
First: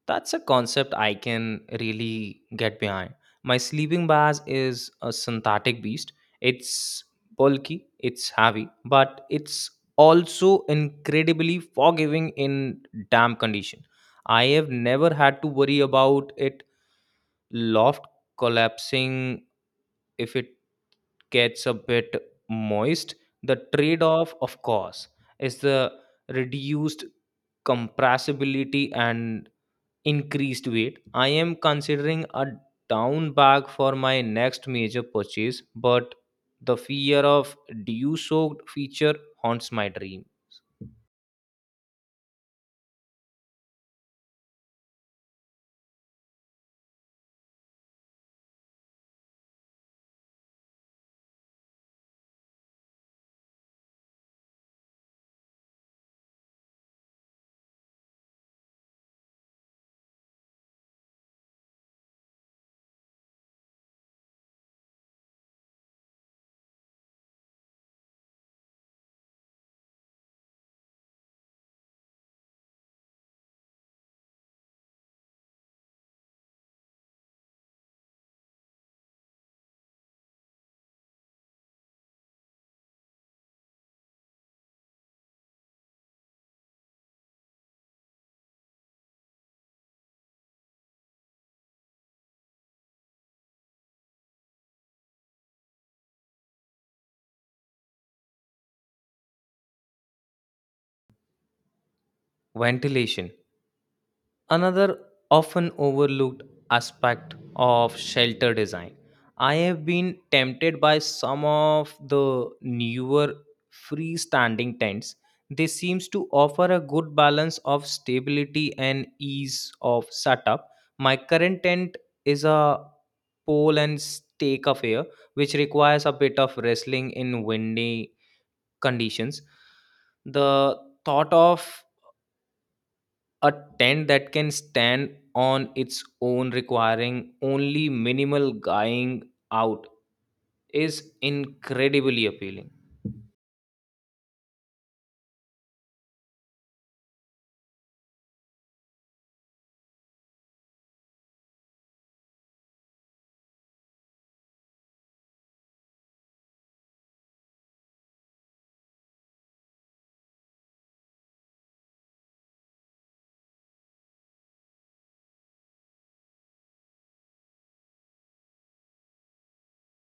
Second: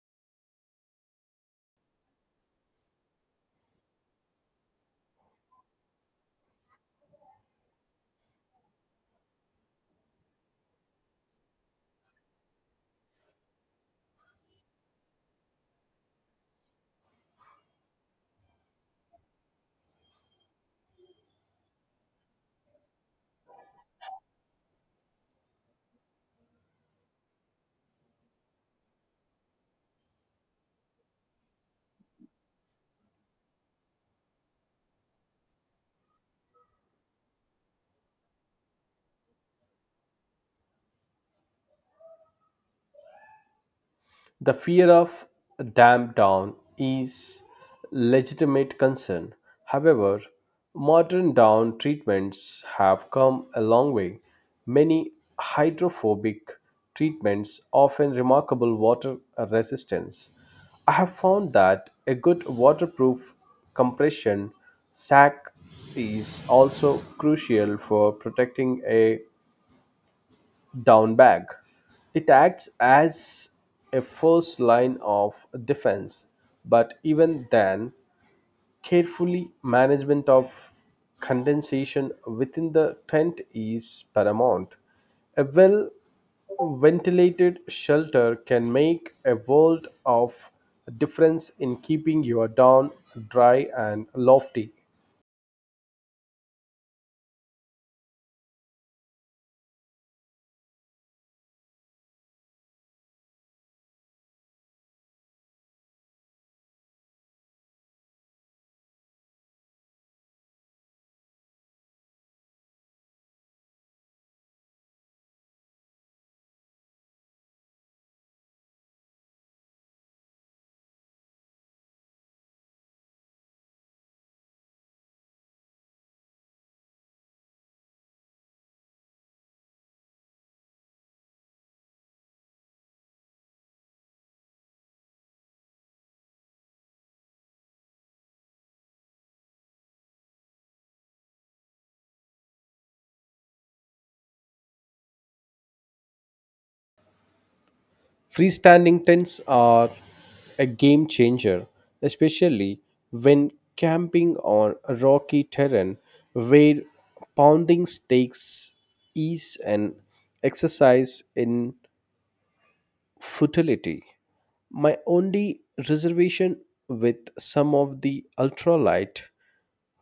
Speaker 1: That's a concept I can really get behind. My sleeping bag is a synthetic beast. It's bulky, it's heavy, but it's also incredibly forgiving in damp condition. I have never had to worry about it loft collapsing if it gets a bit moist. The trade-off, of course, is the reduced compressibility and increased weight. I am considering a down bag for my next major purchase, but the fear of dew soaked feature haunts my dreams.
Speaker 2: The fear of a dam down is legitimate concern. However, modern down treatments have come a long way. Many hydrophobic treatments often remarkable water resistance. I have found that a good waterproof compression sack is also crucial for protecting a down bag. It acts as a first line of defense, but even then, carefully management of condensation within the tent is paramount. A well ventilated shelter can make a world of difference in keeping your down dry and lofty.
Speaker 1: Ventilation. Another often overlooked aspect of shelter design. I have been tempted by some of the newer freestanding tents. They seems to offer a good balance of stability and ease of setup. My current tent is a pole and stake affair, which requires a bit of wrestling in windy conditions. The thought of a tent that can stand on its own requiring only minimal guying out is incredibly appealing.
Speaker 2: Freestanding tents are a game changer, especially when camping on rocky terrain where pounding stakes is an exercise in futility. My only reservation with some of the ultralight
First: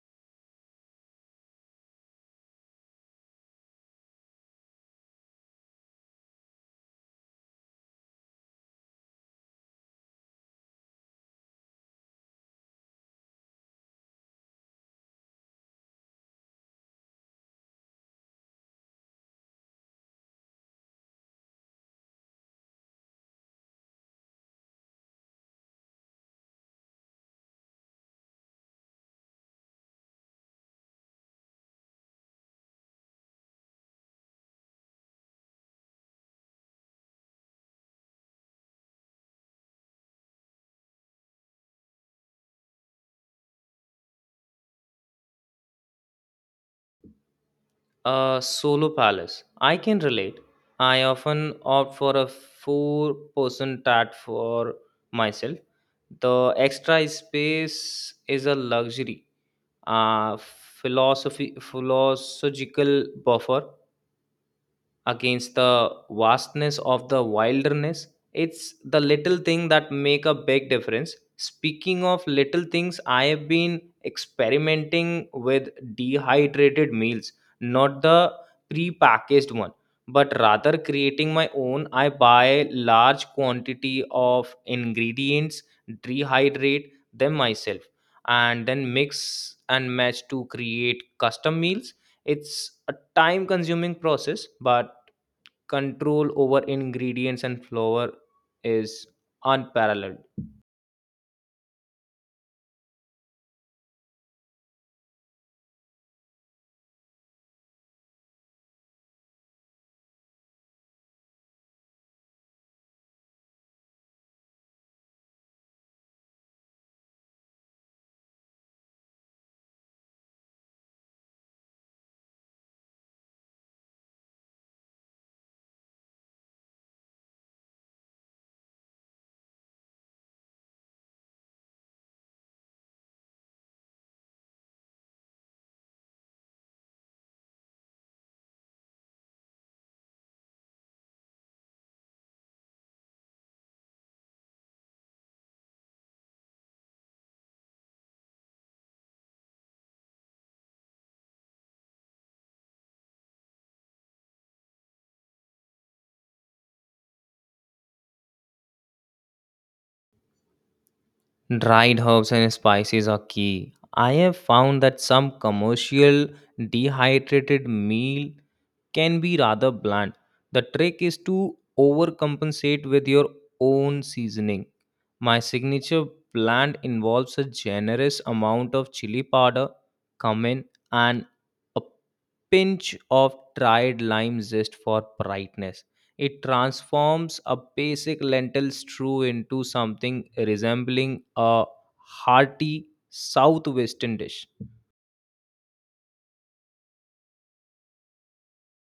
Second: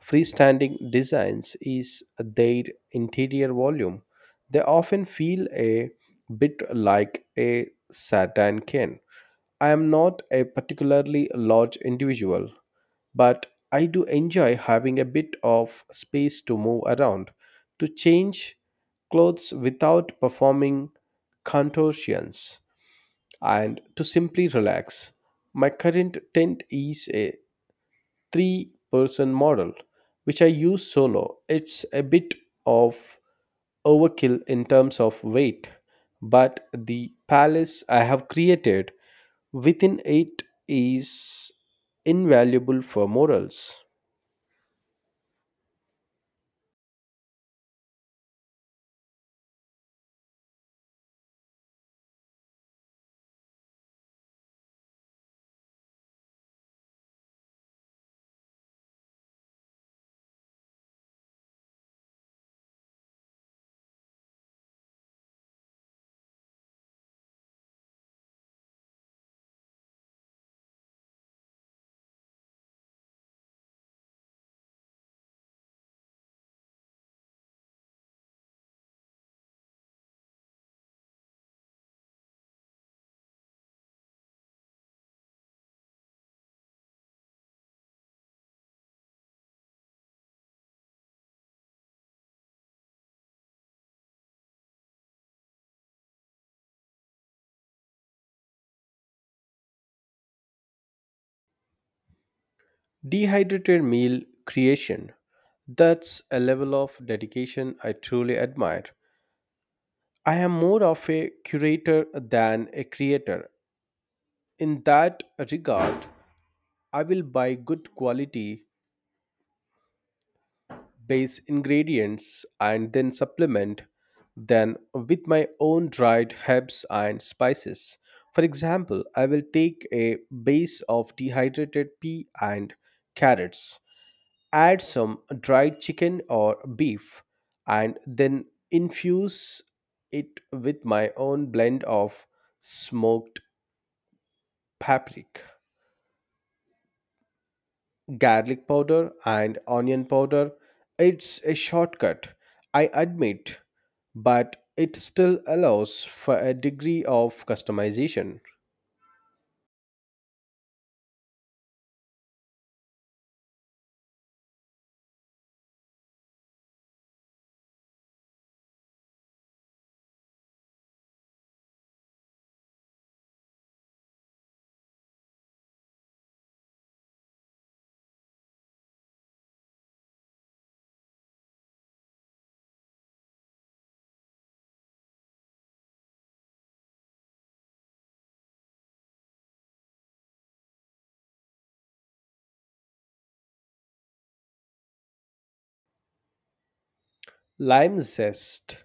Speaker 2: freestanding designs is their interior volume. They often feel a bit like a satin can. I am not a particularly large individual, but I do enjoy having a bit of space to move around, to change clothes without performing contortions and to simply relax. My current tent is a three person model, which I use solo. It's a bit of overkill in terms of weight, but the palace I have created within it is invaluable for morals.
Speaker 1: A solo palace. I can relate. I often opt for a four person tat for myself. The extra space is a luxury, a philosophy philosophical buffer against the vastness of the wilderness. It's the little thing that make a big difference. Speaking of little things, I have been experimenting with dehydrated meals, not the pre-packaged one, but rather creating my own. I buy large quantity of ingredients, dehydrate them myself, and then mix and match to create custom meals. It's a time consuming process, but control over ingredients and flour is unparalleled.
Speaker 2: Dehydrated meal creation. That's a level of dedication I truly admire. I am more of a curator than a creator, In that regard, I will buy good quality base ingredients and then supplement them with my own dried herbs and spices. For example, I will take a base of dehydrated pea and carrots, add some dried chicken or beef, and then infuse it with my own blend of smoked paprika. garlic powder and onion powder. It's a shortcut, I admit, but it still allows for a degree of customization.
Speaker 1: Dried herbs and spices are key. I have found that some commercial dehydrated meal can be rather bland. The trick is to overcompensate with your own seasoning. My signature blend involves a generous amount of chili powder, cumin, and a pinch of dried lime zest for brightness. It transforms a basic lentil stew into something resembling a hearty southwestern dish.
Speaker 2: Lime Zest,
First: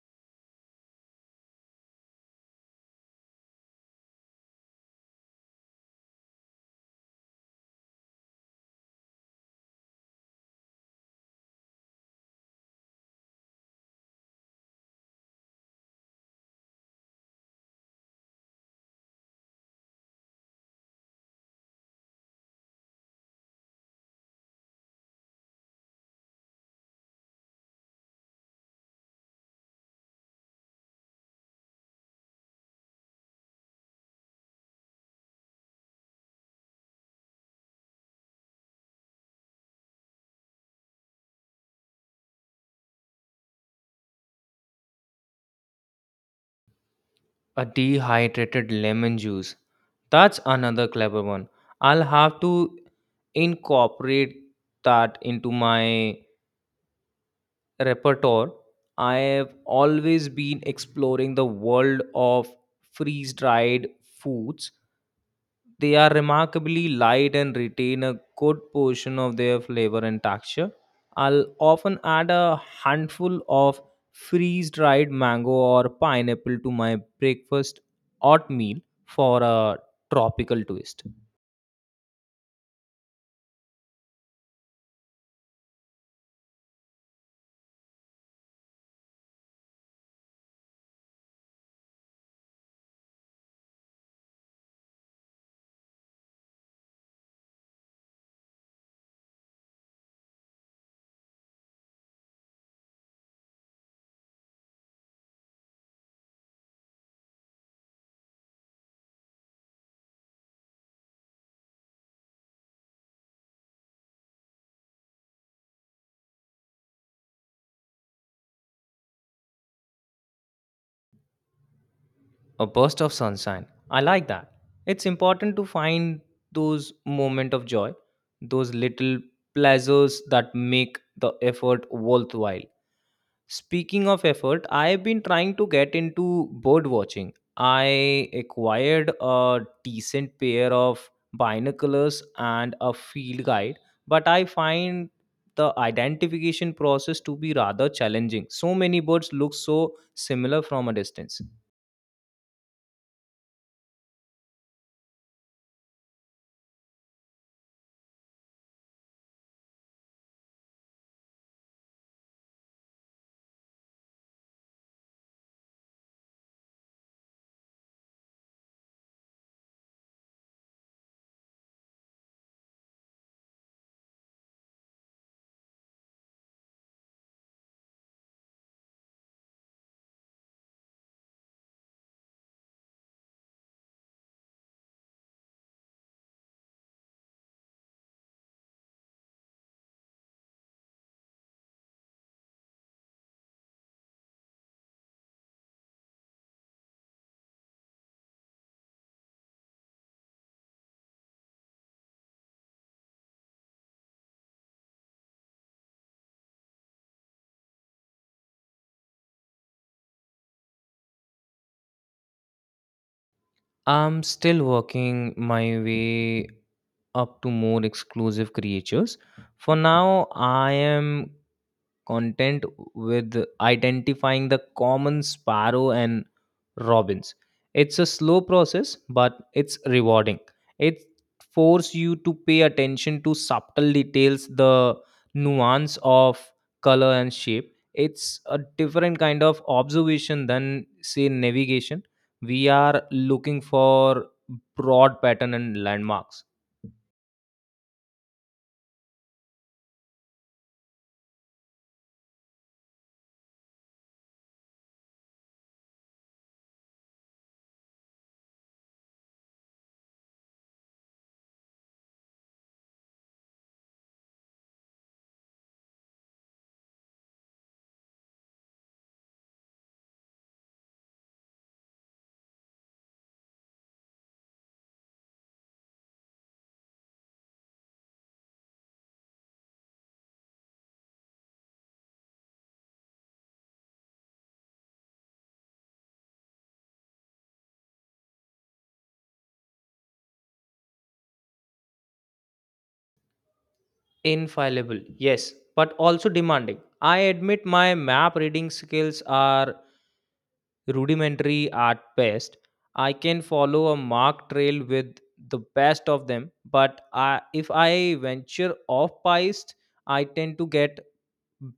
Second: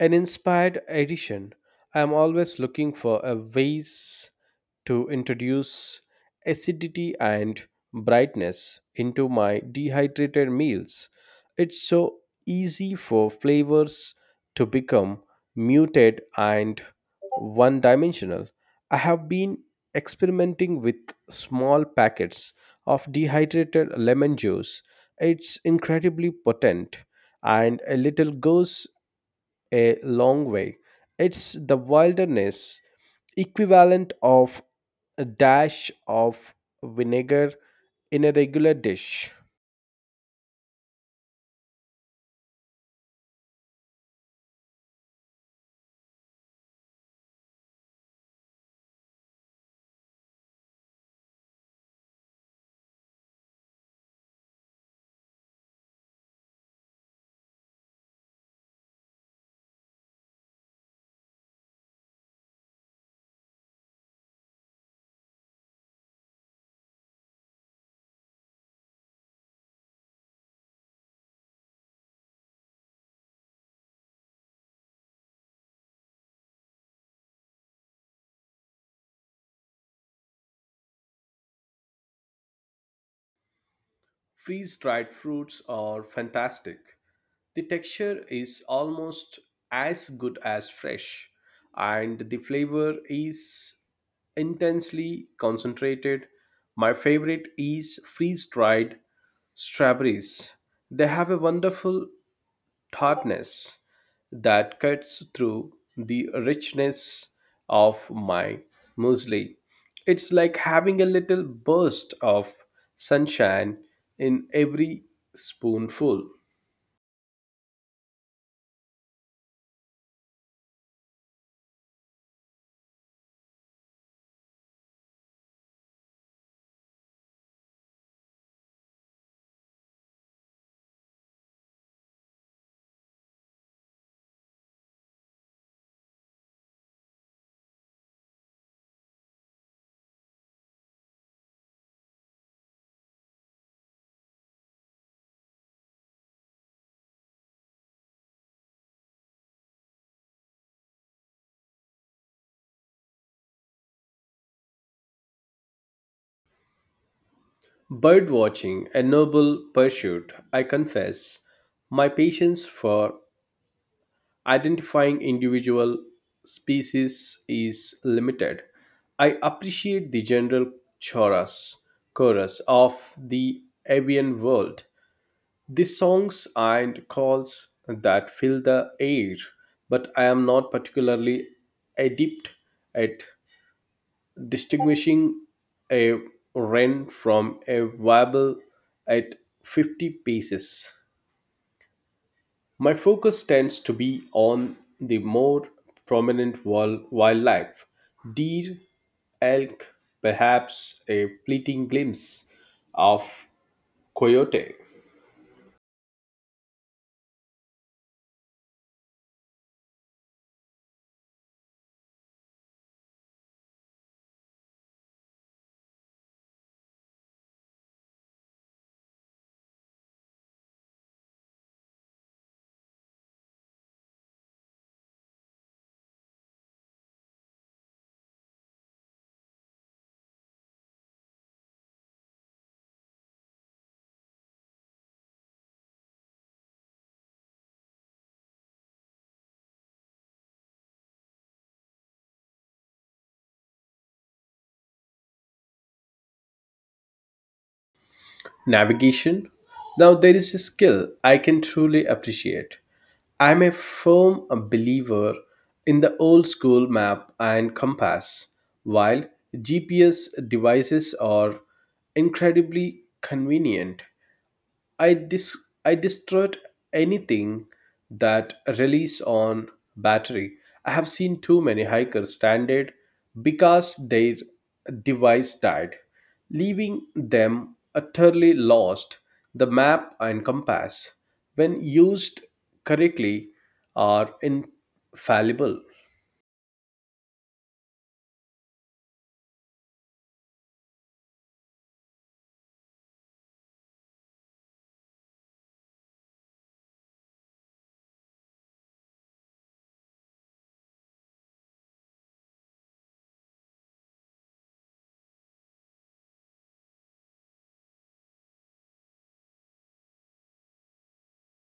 Speaker 2: an inspired edition. I am always looking for a ways to introduce acidity and brightness into my dehydrated meals. It's so easy for flavors to become muted and one dimensional. I have been experimenting with small packets of dehydrated lemon juice. It's incredibly potent and a little goes a long way. It's the wilderness equivalent of a dash of vinegar in a regular dish.
Speaker 1: A dehydrated lemon juice. That's another clever one. I'll have to incorporate that into my repertoire. I have always been exploring the world of freeze dried foods. They are remarkably light and retain a good portion of their flavor and texture. I'll often add a handful of freeze dried mango or pineapple to my breakfast oatmeal for a tropical twist.
Speaker 2: Freeze dried fruits are fantastic. The texture is almost as good as fresh, and the flavor is intensely concentrated. My favorite is freeze dried strawberries. They have a wonderful Tartness that cuts through the richness of my muesli. It's like having a little burst of sunshine in every spoonful.
Speaker 1: A burst of sunshine. I like that. It's important to find those moments of joy, those little pleasures that make the effort worthwhile. Speaking of effort, I've been trying to get into bird watching. I acquired a decent pair of binoculars and a field guide, but I find the identification process to be rather challenging. So many birds look so similar from a distance.
Speaker 2: Bird watching, a noble pursuit, I confess. My patience for identifying individual species is limited. I appreciate the general chorus, chorus of the avian world, The songs and calls that fill the air, but I am not particularly adept at distinguishing a wren from a warble at fifty paces. My focus tends to be on the more prominent wild- wildlife, deer, elk, perhaps a fleeting glimpse of coyote.
Speaker 1: I'm still working my way up to more exclusive creatures. For now, I am content with identifying the common sparrow and robins. It's a slow process, but it's rewarding. It forces you to pay attention to subtle details, the nuance of color and shape. It's a different kind of observation than, say, navigation. We are looking for broad pattern and landmarks.
Speaker 2: Navigation? Now, there is a skill I can truly appreciate. I'm a firm believer in the old school map and compass. While G P S devices are incredibly convenient, I dis I distrust anything that relies on battery. I have seen too many hikers stranded because their device died, leaving them utterly lost. The map and compass, when used correctly, are infallible.
Speaker 1: Infallible, yes, but also demanding. I admit my map reading skills are rudimentary at best. I can follow a marked trail with the best of them, but I, if I venture off piste, I tend to get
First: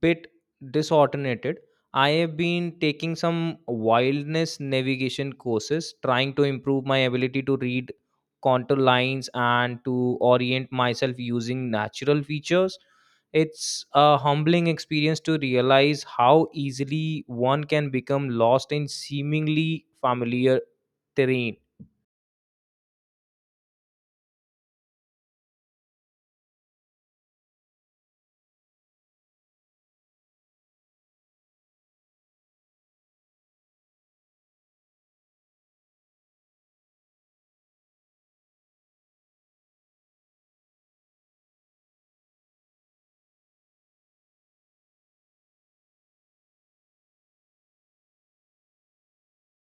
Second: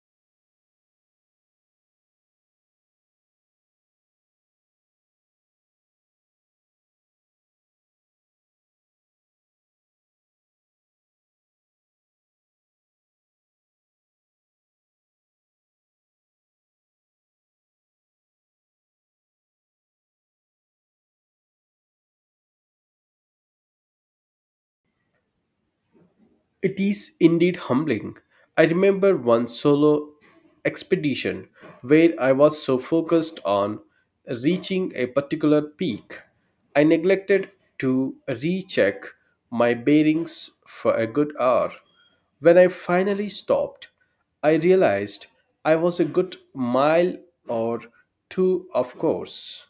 Speaker 1: bit disordinated. I have been taking some wilderness navigation courses, trying to improve my ability to read contour lines and to orient myself using natural features. It's a humbling experience to realize how easily one can become lost in seemingly familiar terrain.
Speaker 2: It is indeed humbling. I remember one solo expedition where I was so focused on reaching a particular peak, I neglected to recheck my bearings for a good hour. When I finally stopped, I realized I was a good mile or two off course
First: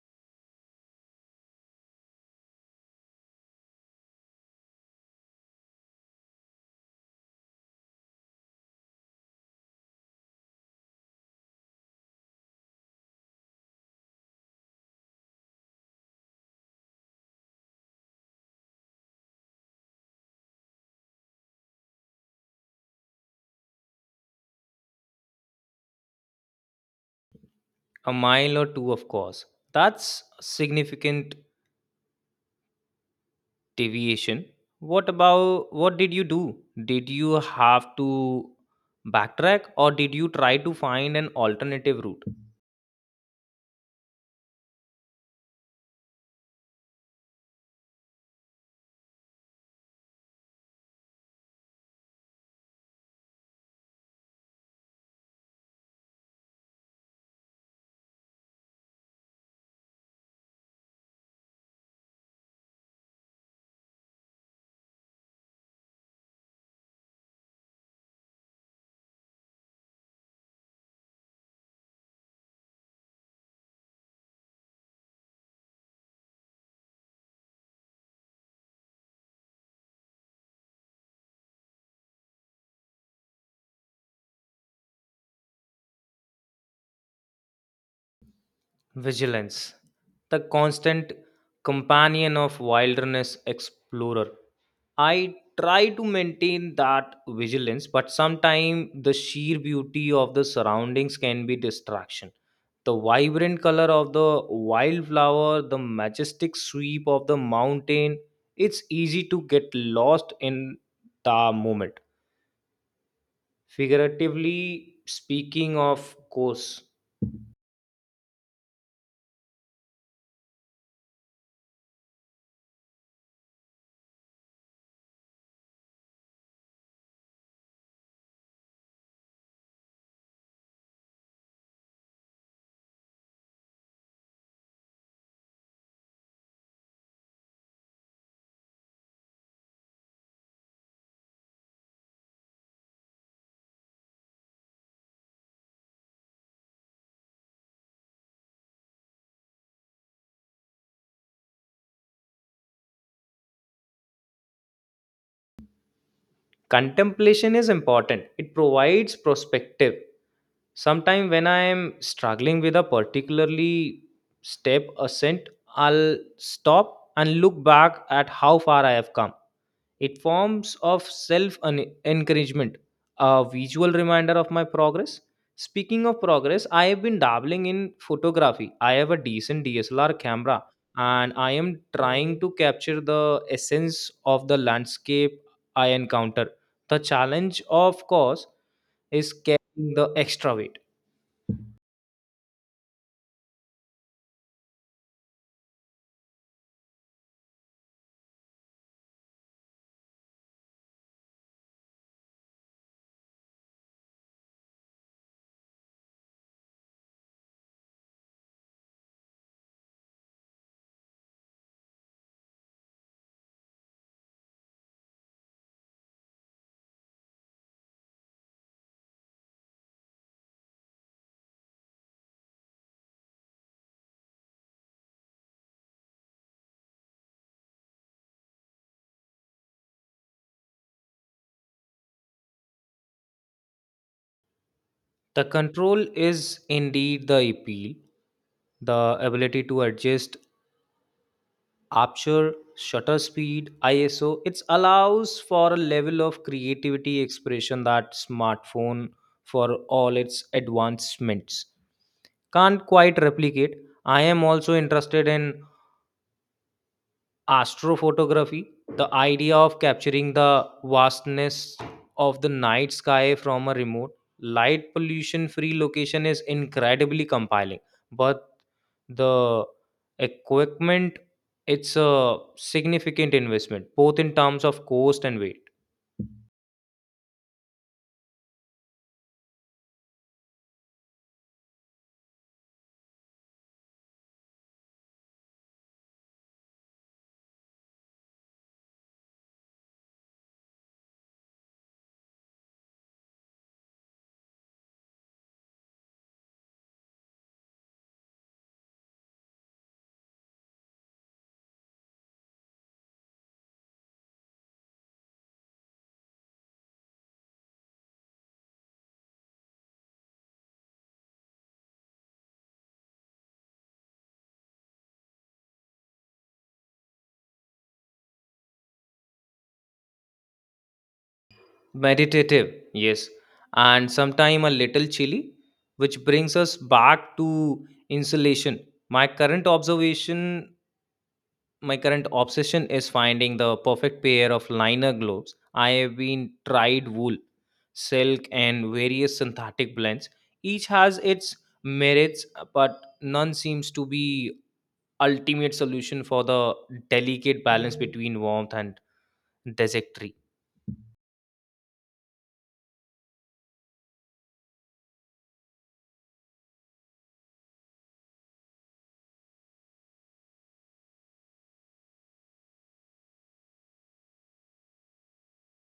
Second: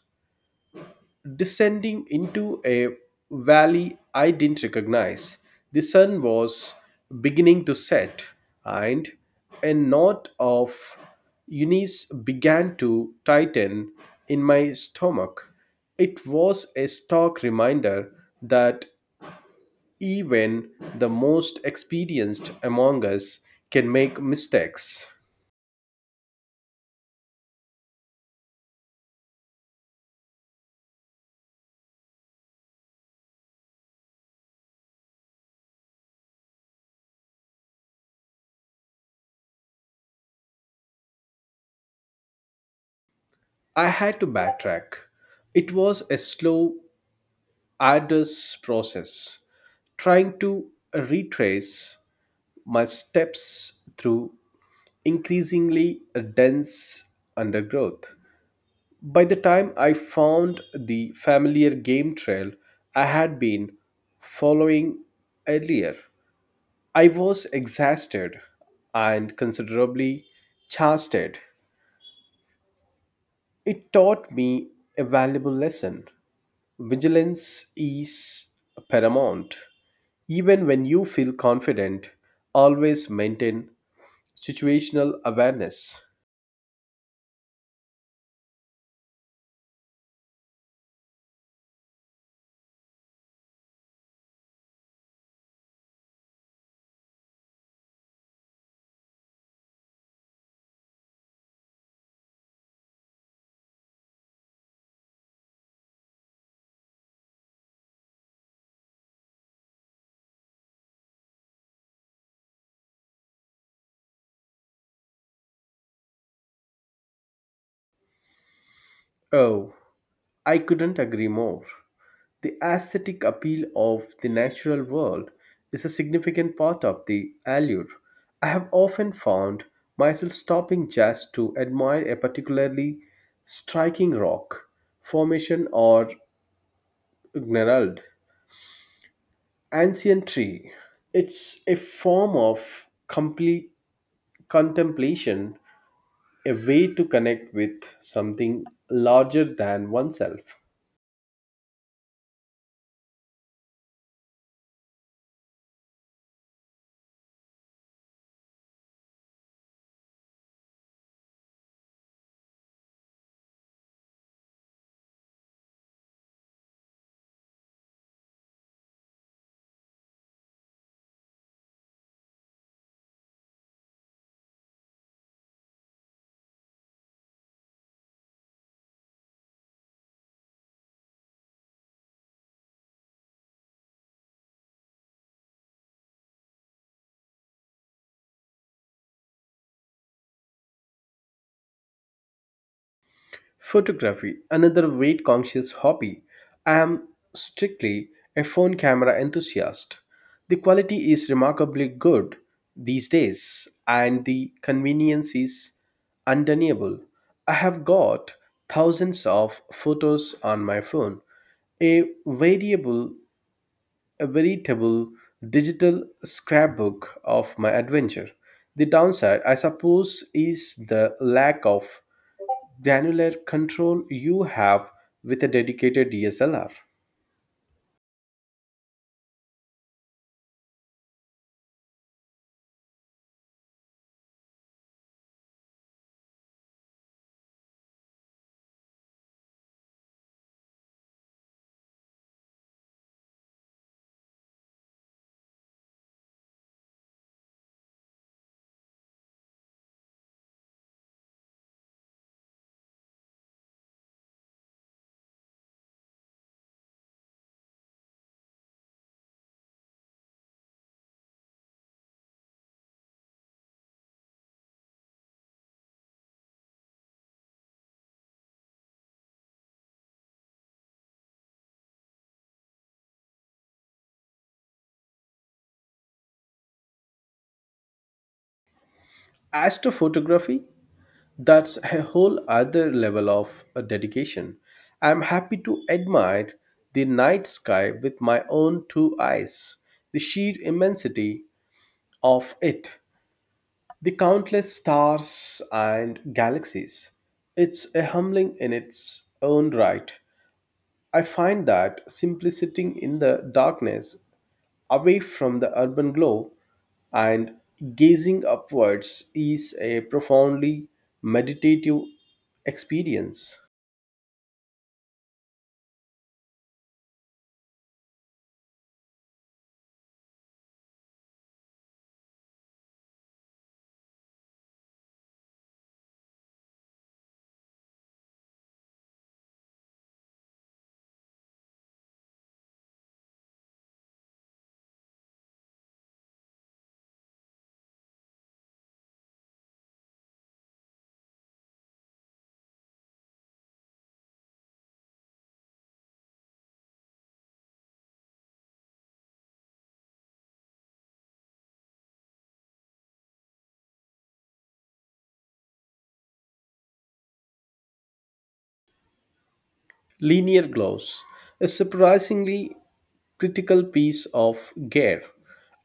Speaker 2: descending into a valley I didn't recognize. The sun was beginning to set, and a knot of unease began to tighten in my stomach. It was a stark reminder that even the most experienced among us can make mistakes.
Speaker 1: A mile or two, of course. That's significant deviation. What about, what did you do? Did you have to backtrack or did you try to find an alternative route?
Speaker 2: I had to backtrack. It was a slow, arduous process trying to retrace my steps through increasingly dense undergrowth. By the time I found the familiar game trail I had been following earlier, I was exhausted and considerably chastised. It taught me a valuable lesson. Vigilance is paramount. Even when you feel confident, always maintain situational awareness.
Speaker 1: Vigilance, the constant companion of wilderness explorer. I try to maintain that vigilance, but sometimes the sheer beauty of the surroundings can be distraction. The vibrant color of the wildflower, the majestic sweep of the mountain, it's easy to get lost in the moment. Figuratively speaking, of course.
Speaker 2: Oh, I couldn't agree more. The aesthetic appeal of the natural world is a significant part of the allure. I have often found myself stopping just to admire a particularly striking rock, formation, or gnarled ancient tree. It's a form of complete contemplation, a way to connect with something larger than oneself.
Speaker 1: Contemplation is important. It provides perspective. Sometimes, when I am struggling with a particularly step ascent, I'll stop and look back at how far I have come. It forms of self encouragement, a visual reminder of my progress. Speaking of progress, I have been dabbling in photography. I have a decent D S L R camera and I am trying to capture the essence of the landscape I encounter. The challenge, of course, is carrying the extra weight.
Speaker 2: Photography, another weight conscious hobby. I am strictly a phone camera enthusiast. The quality is remarkably good these days, and the convenience is undeniable. I have got thousands of photos on my phone, a variable, a veritable digital scrapbook of my adventure. The downside, I suppose, is the lack of granular control you have with a dedicated D S L R.
Speaker 1: The control is indeed the appeal, the ability to adjust aperture, shutter speed, iso. It allows for a level of creativity expression that smartphone, for all its advancements, can't quite replicate. I am also interested in astrophotography. The idea of capturing the vastness of the night sky from a remote, light pollution free location is incredibly compelling, but the equipment, it's a significant investment both in terms of cost and weight.
Speaker 2: As to photography, that's a whole other level of uh, dedication. I'm happy to admire the night sky with my own two eyes, the sheer immensity of it, the countless stars and galaxies. It's a humbling in its own right. I find that simplicity in the darkness away from the urban glow and gazing upwards is a profoundly meditative experience.
Speaker 1: Meditative, yes, and sometime a little chilly, which brings us back to insulation. my current observation my current obsession is finding the perfect pair of liner gloves. I have been tried wool, silk, and various synthetic blends. Each has its merits, but none seems to be ultimate solution for the delicate balance between warmth and desultory.
Speaker 2: Linear glows is surprisingly critical piece of gear.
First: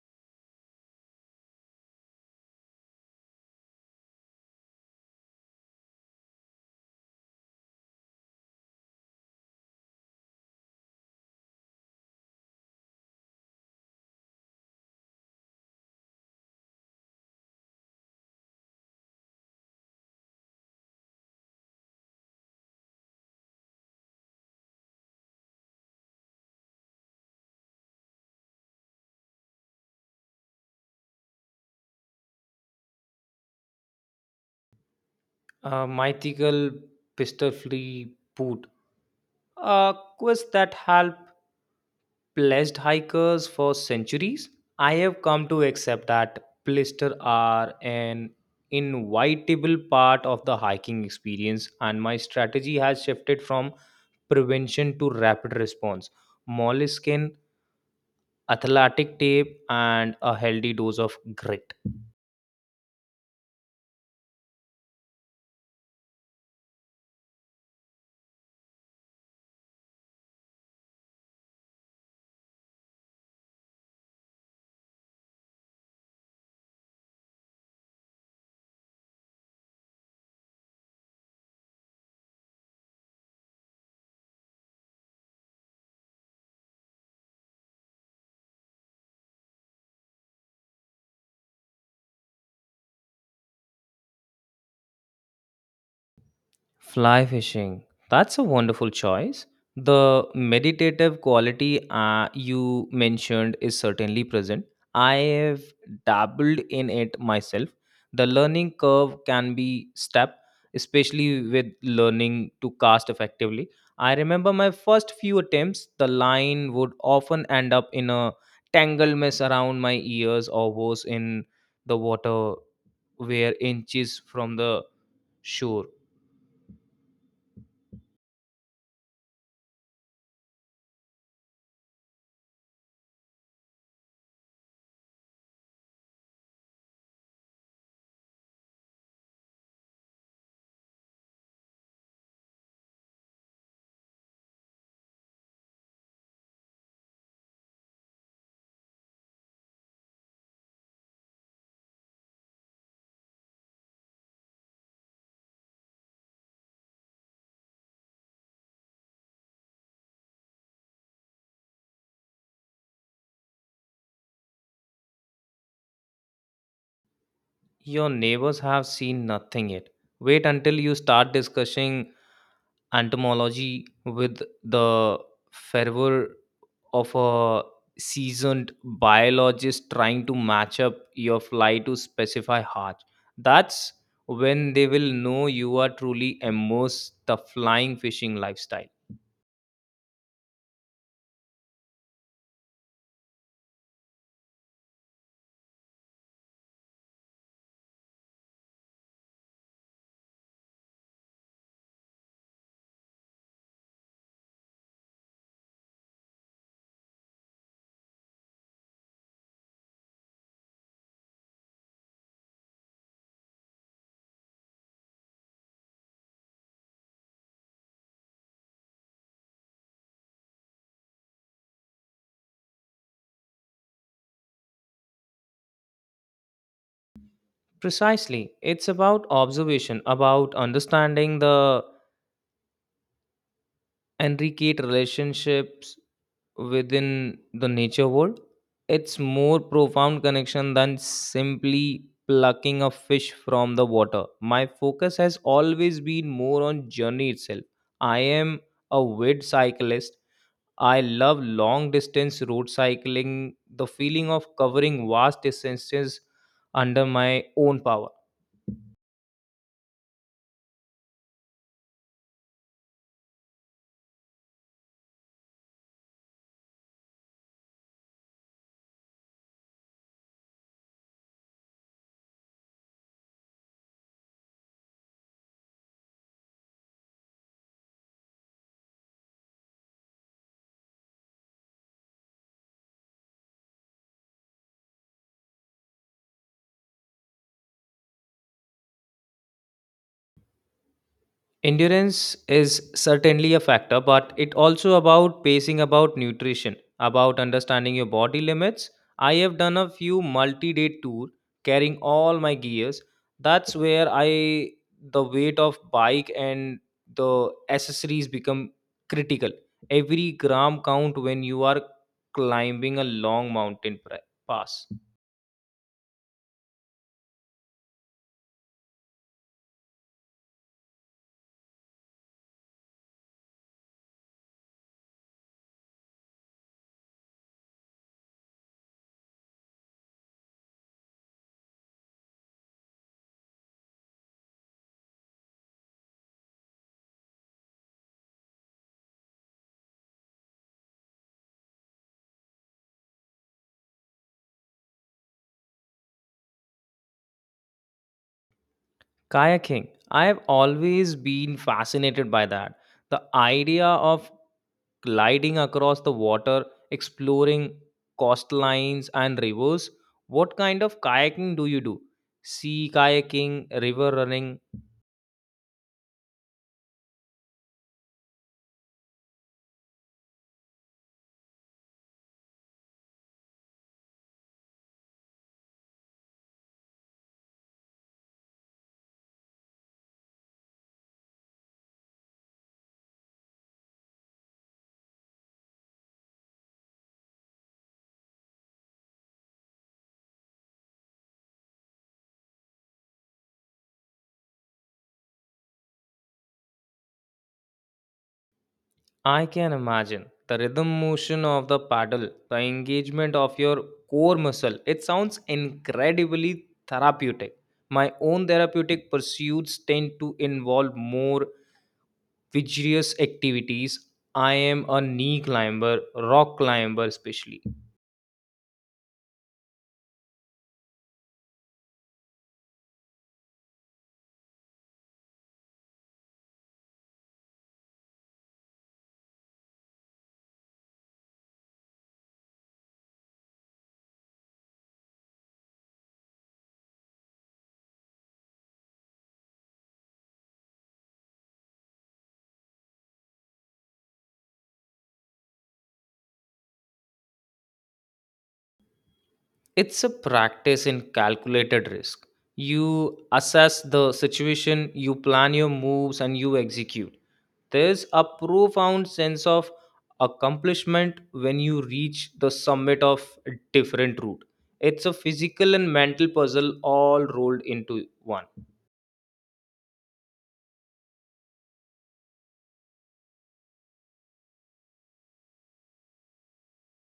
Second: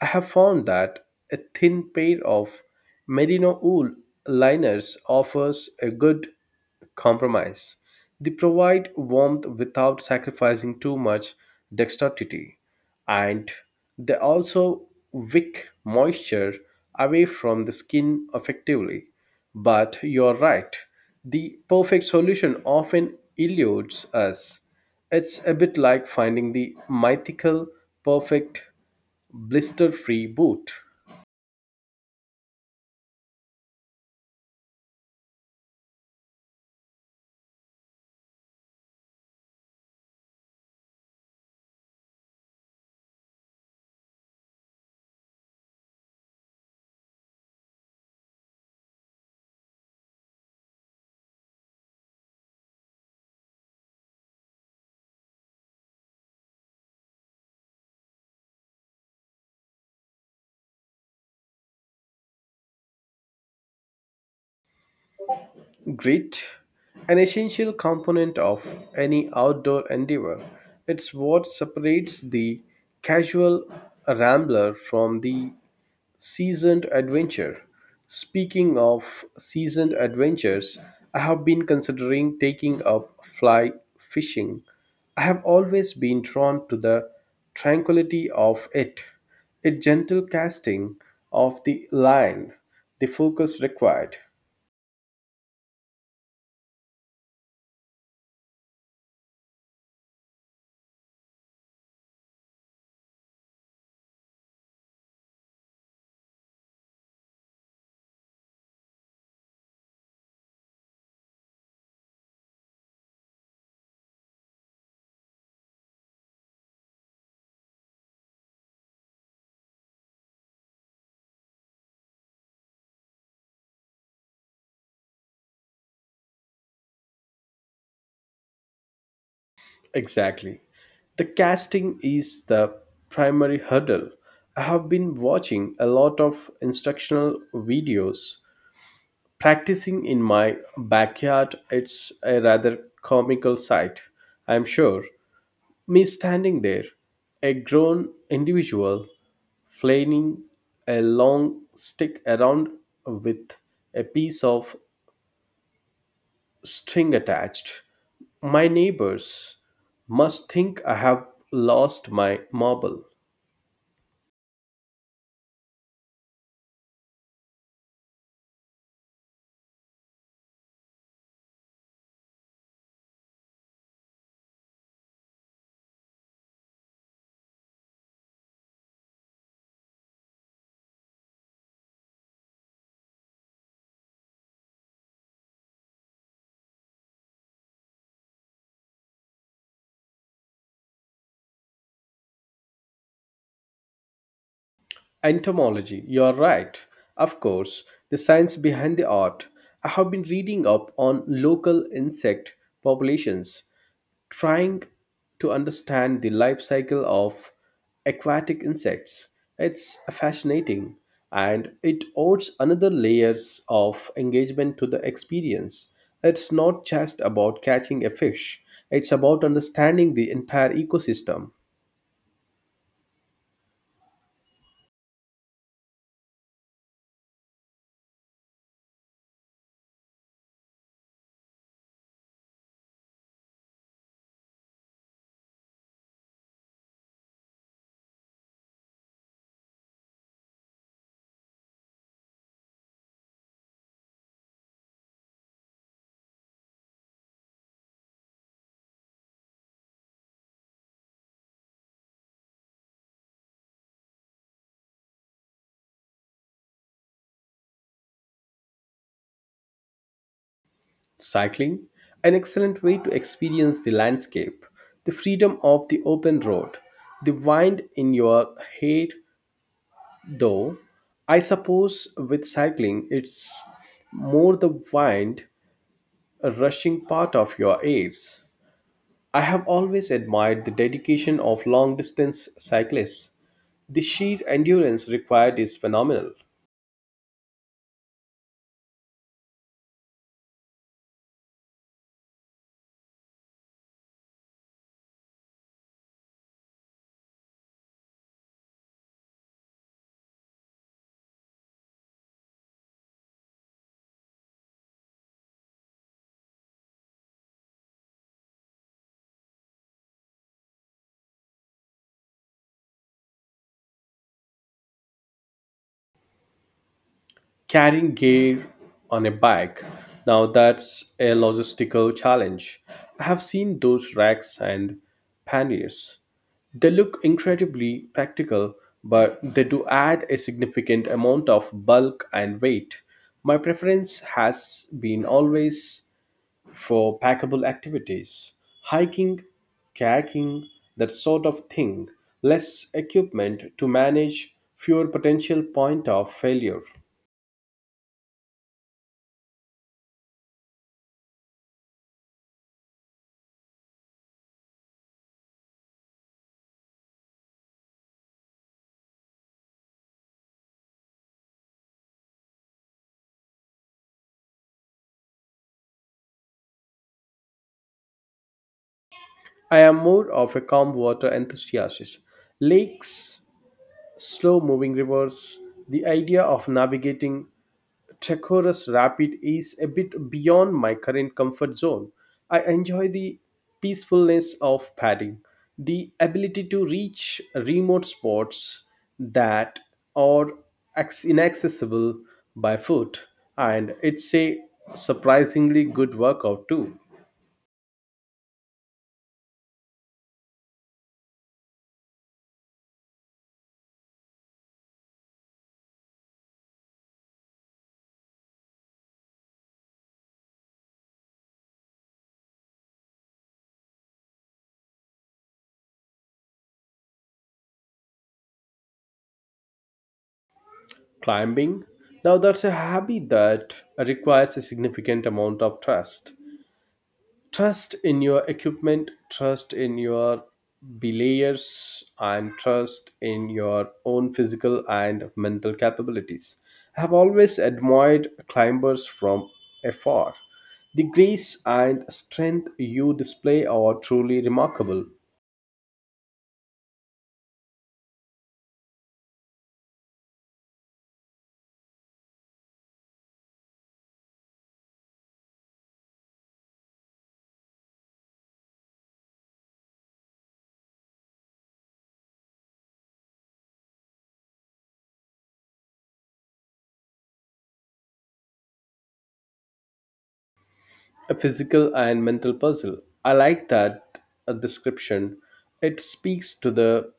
Speaker 2: I have found that a thin pair of merino wool liners offers a good compromise. They provide warmth without sacrificing too much dexterity, and they also wick moisture away from the skin effectively. But you're right, the perfect solution often eludes us it's a bit like finding the mythical, perfect, blister free boot.
Speaker 1: A mythical pistol-free boot, a quest that help pledged hikers for centuries. I have come to accept that blisters are an inevitable part of the hiking experience, and my strategy has shifted from prevention to rapid response. Moleskin, athletic tape, and a healthy dose of grit.
Speaker 2: Grit, an essential component of any outdoor endeavor, it's what separates the casual rambler from the Seasoned adventure. Speaking of seasoned adventures, I have been considering taking up fly fishing. I have always been drawn to the tranquility of it, a gentle casting of the line, the focus required.
Speaker 1: Fly fishing. That's a wonderful choice. The meditative quality uh, you mentioned is certainly present. I have dabbled in it myself. The learning curve can be steep, especially with learning to cast effectively. I remember my first few attempts, the line would often end up in a tangled mess around my ears, or worse, in the water where inches from the shore.
Speaker 2: Exactly. The casting is the primary hurdle. I have been watching a lot of instructional videos practicing in my backyard, it's a rather comical sight, I'm sure. Me standing there, a grown individual flailing a long stick around with a piece of string attached. My neighbors must think I have lost my marble.
Speaker 1: Your neighbors have seen nothing yet. Wait until you start discussing entomology with the fervor of a seasoned biologist trying to match up your fly to specify heart. That's when they will know you are truly immersed the flying fishing lifestyle.
Speaker 2: Entomology, you are right. Of course, the science behind the art. I have been reading up on local insect populations, trying to understand the life cycle of aquatic insects. It's fascinating and it adds another layers of engagement to the experience. It's not just about catching a fish, it's about understanding the entire ecosystem.
Speaker 1: Precisely. It's about observation, about understanding the Enricate relationships within the nature world. It's more profound connection than simply plucking a fish from the water. My focus has always been more on journey itself. I am a wid cyclist. I love long distance road cycling, the feeling of covering vast distances under my own power.
Speaker 2: Cycling, an excellent way to experience the landscape, the freedom of the open road, the wind in your hair, though I suppose with cycling it's more the wind rushing part of your ears. I have always admired the dedication of long distance cyclists. The sheer endurance required is phenomenal.
Speaker 1: Endurance is certainly a factor, but it also about pacing, about nutrition, about understanding your body limits. I have done a few multi-day tour carrying all my gears. That's where I the weight of bike and the accessories become critical. Every gram count when you are climbing a long mountain pra- pass.
Speaker 2: carrying gear on a bike. Now that's a logistical challenge. I have seen those racks and panniers. They look incredibly practical, but they do add a significant amount of bulk and weight. My preference has been always for packable activities hiking, kayaking, that sort of thing. Less equipment to manage, fewer potential point of failure.
Speaker 1: Kayaking. I have always been fascinated by that, the idea of gliding across the water, exploring coastlines and rivers. What kind of kayaking do you do? Sea kayaking, river running.
Speaker 2: I am more of a calm water enthusiast. Lakes, slow moving rivers, the idea of navigating treacherous rapid is a bit beyond my current comfort zone. I enjoy the peacefulness of padding, the ability to reach remote spots that are acc- inaccessible by foot, and it's a surprisingly good workout too.
Speaker 1: I can imagine the rhythm motion of the paddle, the engagement of your core muscle. It sounds incredibly therapeutic. My own therapeutic pursuits tend to involve more vigorous activities. I am a knee climber, rock climber, especially.
Speaker 2: climbing. Now, that's a hobby that requires a significant amount of trust. Trust in your equipment, trust in your belayers, and trust in your own physical and mental capabilities. I have always admired climbers from afar. The grace and strength you display are truly remarkable.
Speaker 1: It's a practice in calculated risk. You assess the situation, you plan your moves, and you execute. There's a profound sense of accomplishment when you reach the summit of a different route. It's a physical and mental puzzle all rolled into one.
Speaker 2: A physical and mental puzzle. I like that uh, description. It speaks to the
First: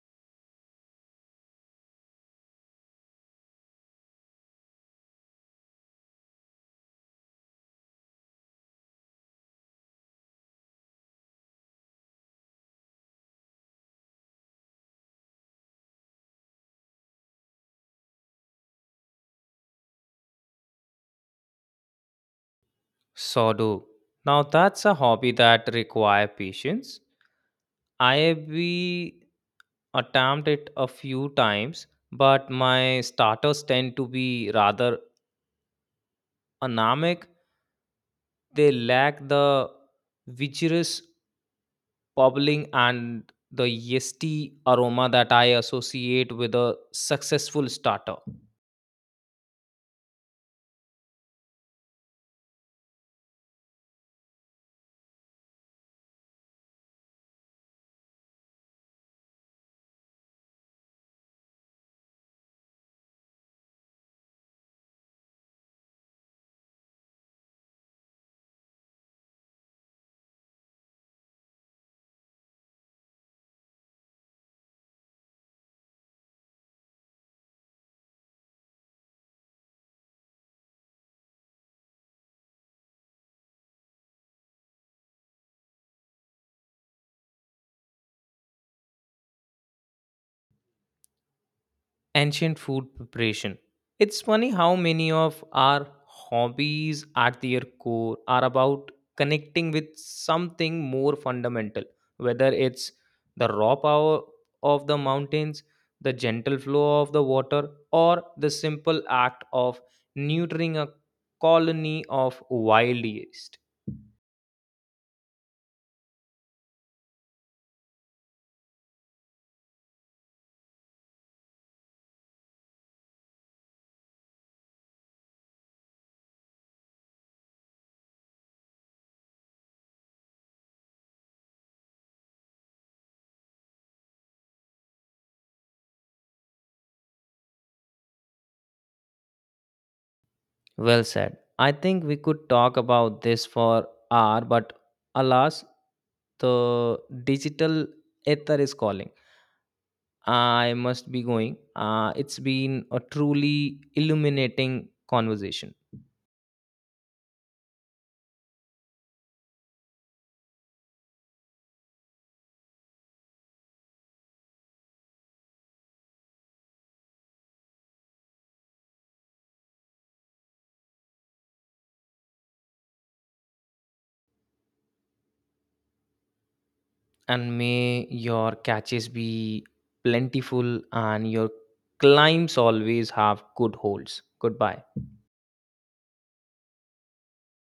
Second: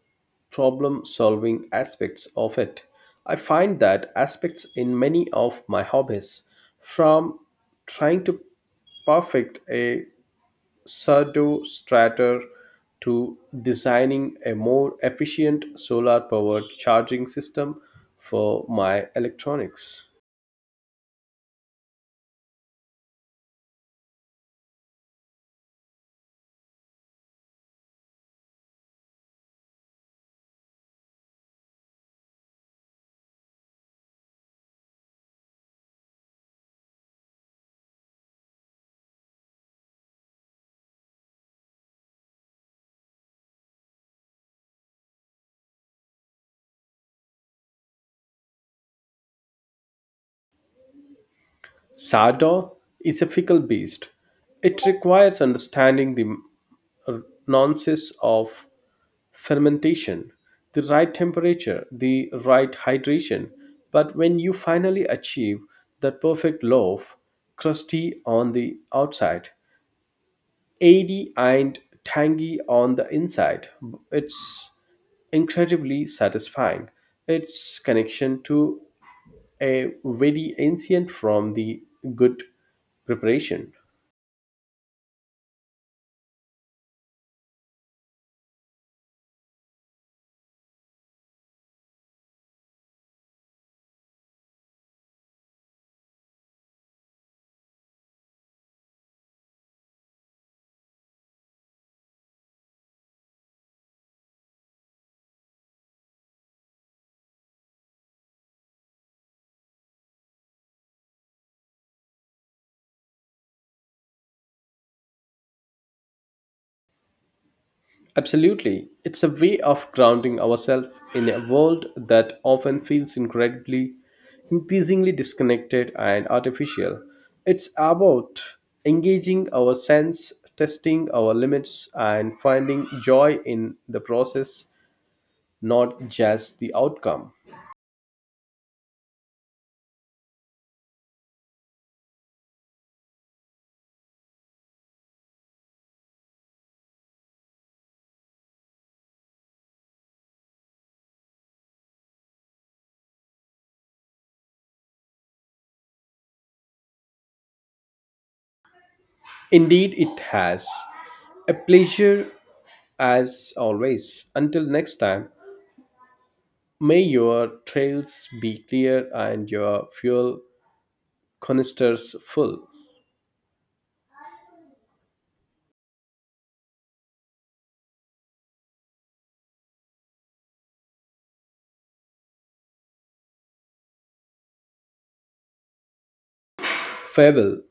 Speaker 2: problem solving aspects of it. I find that aspects in many of my hobbies, from trying to perfect a Sardo strater to designing a more efficient solar powered charging system for my electronics.
Speaker 1: Sodo. Now that's a hobby that require patience. I we attempt it a few times, but my starters tend to be rather a they lack the vigorous bubbling and the yeasty aroma that I associate with a successful starter.
Speaker 2: Sardo is a fickle beast. It requires understanding the uh, nonsense of fermentation, the right temperature, the right hydration. But when you finally achieve that perfect loaf, crusty on the outside, airy and tangy on the inside, it's incredibly satisfying. Its connection to a very ancient from the good preparation.
Speaker 1: Ancient food preparation. It's funny how many of our hobbies at their core are about connecting with something more fundamental, whether it's the raw power of the mountains, the gentle flow of the water, or the simple act of neutering a colony of wild yeast.
Speaker 2: Absolutely. It's a way of grounding ourselves in a world that often feels incredibly, increasingly disconnected and artificial. It's about engaging our sense, testing our limits, and finding joy in the process, not just the outcome.
Speaker 1: Well said. I think we could talk about this for hour, but alas, the digital ether is calling. I must be going. Uh, it's been a truly illuminating conversation,
Speaker 2: Indeed, it has. A pleasure as always. Until next time, may your trails be clear and your fuel canisters full.
Speaker 1: and may your catches be plentiful and your climbs always have good holds. Goodbye.
Speaker 2: Farewell.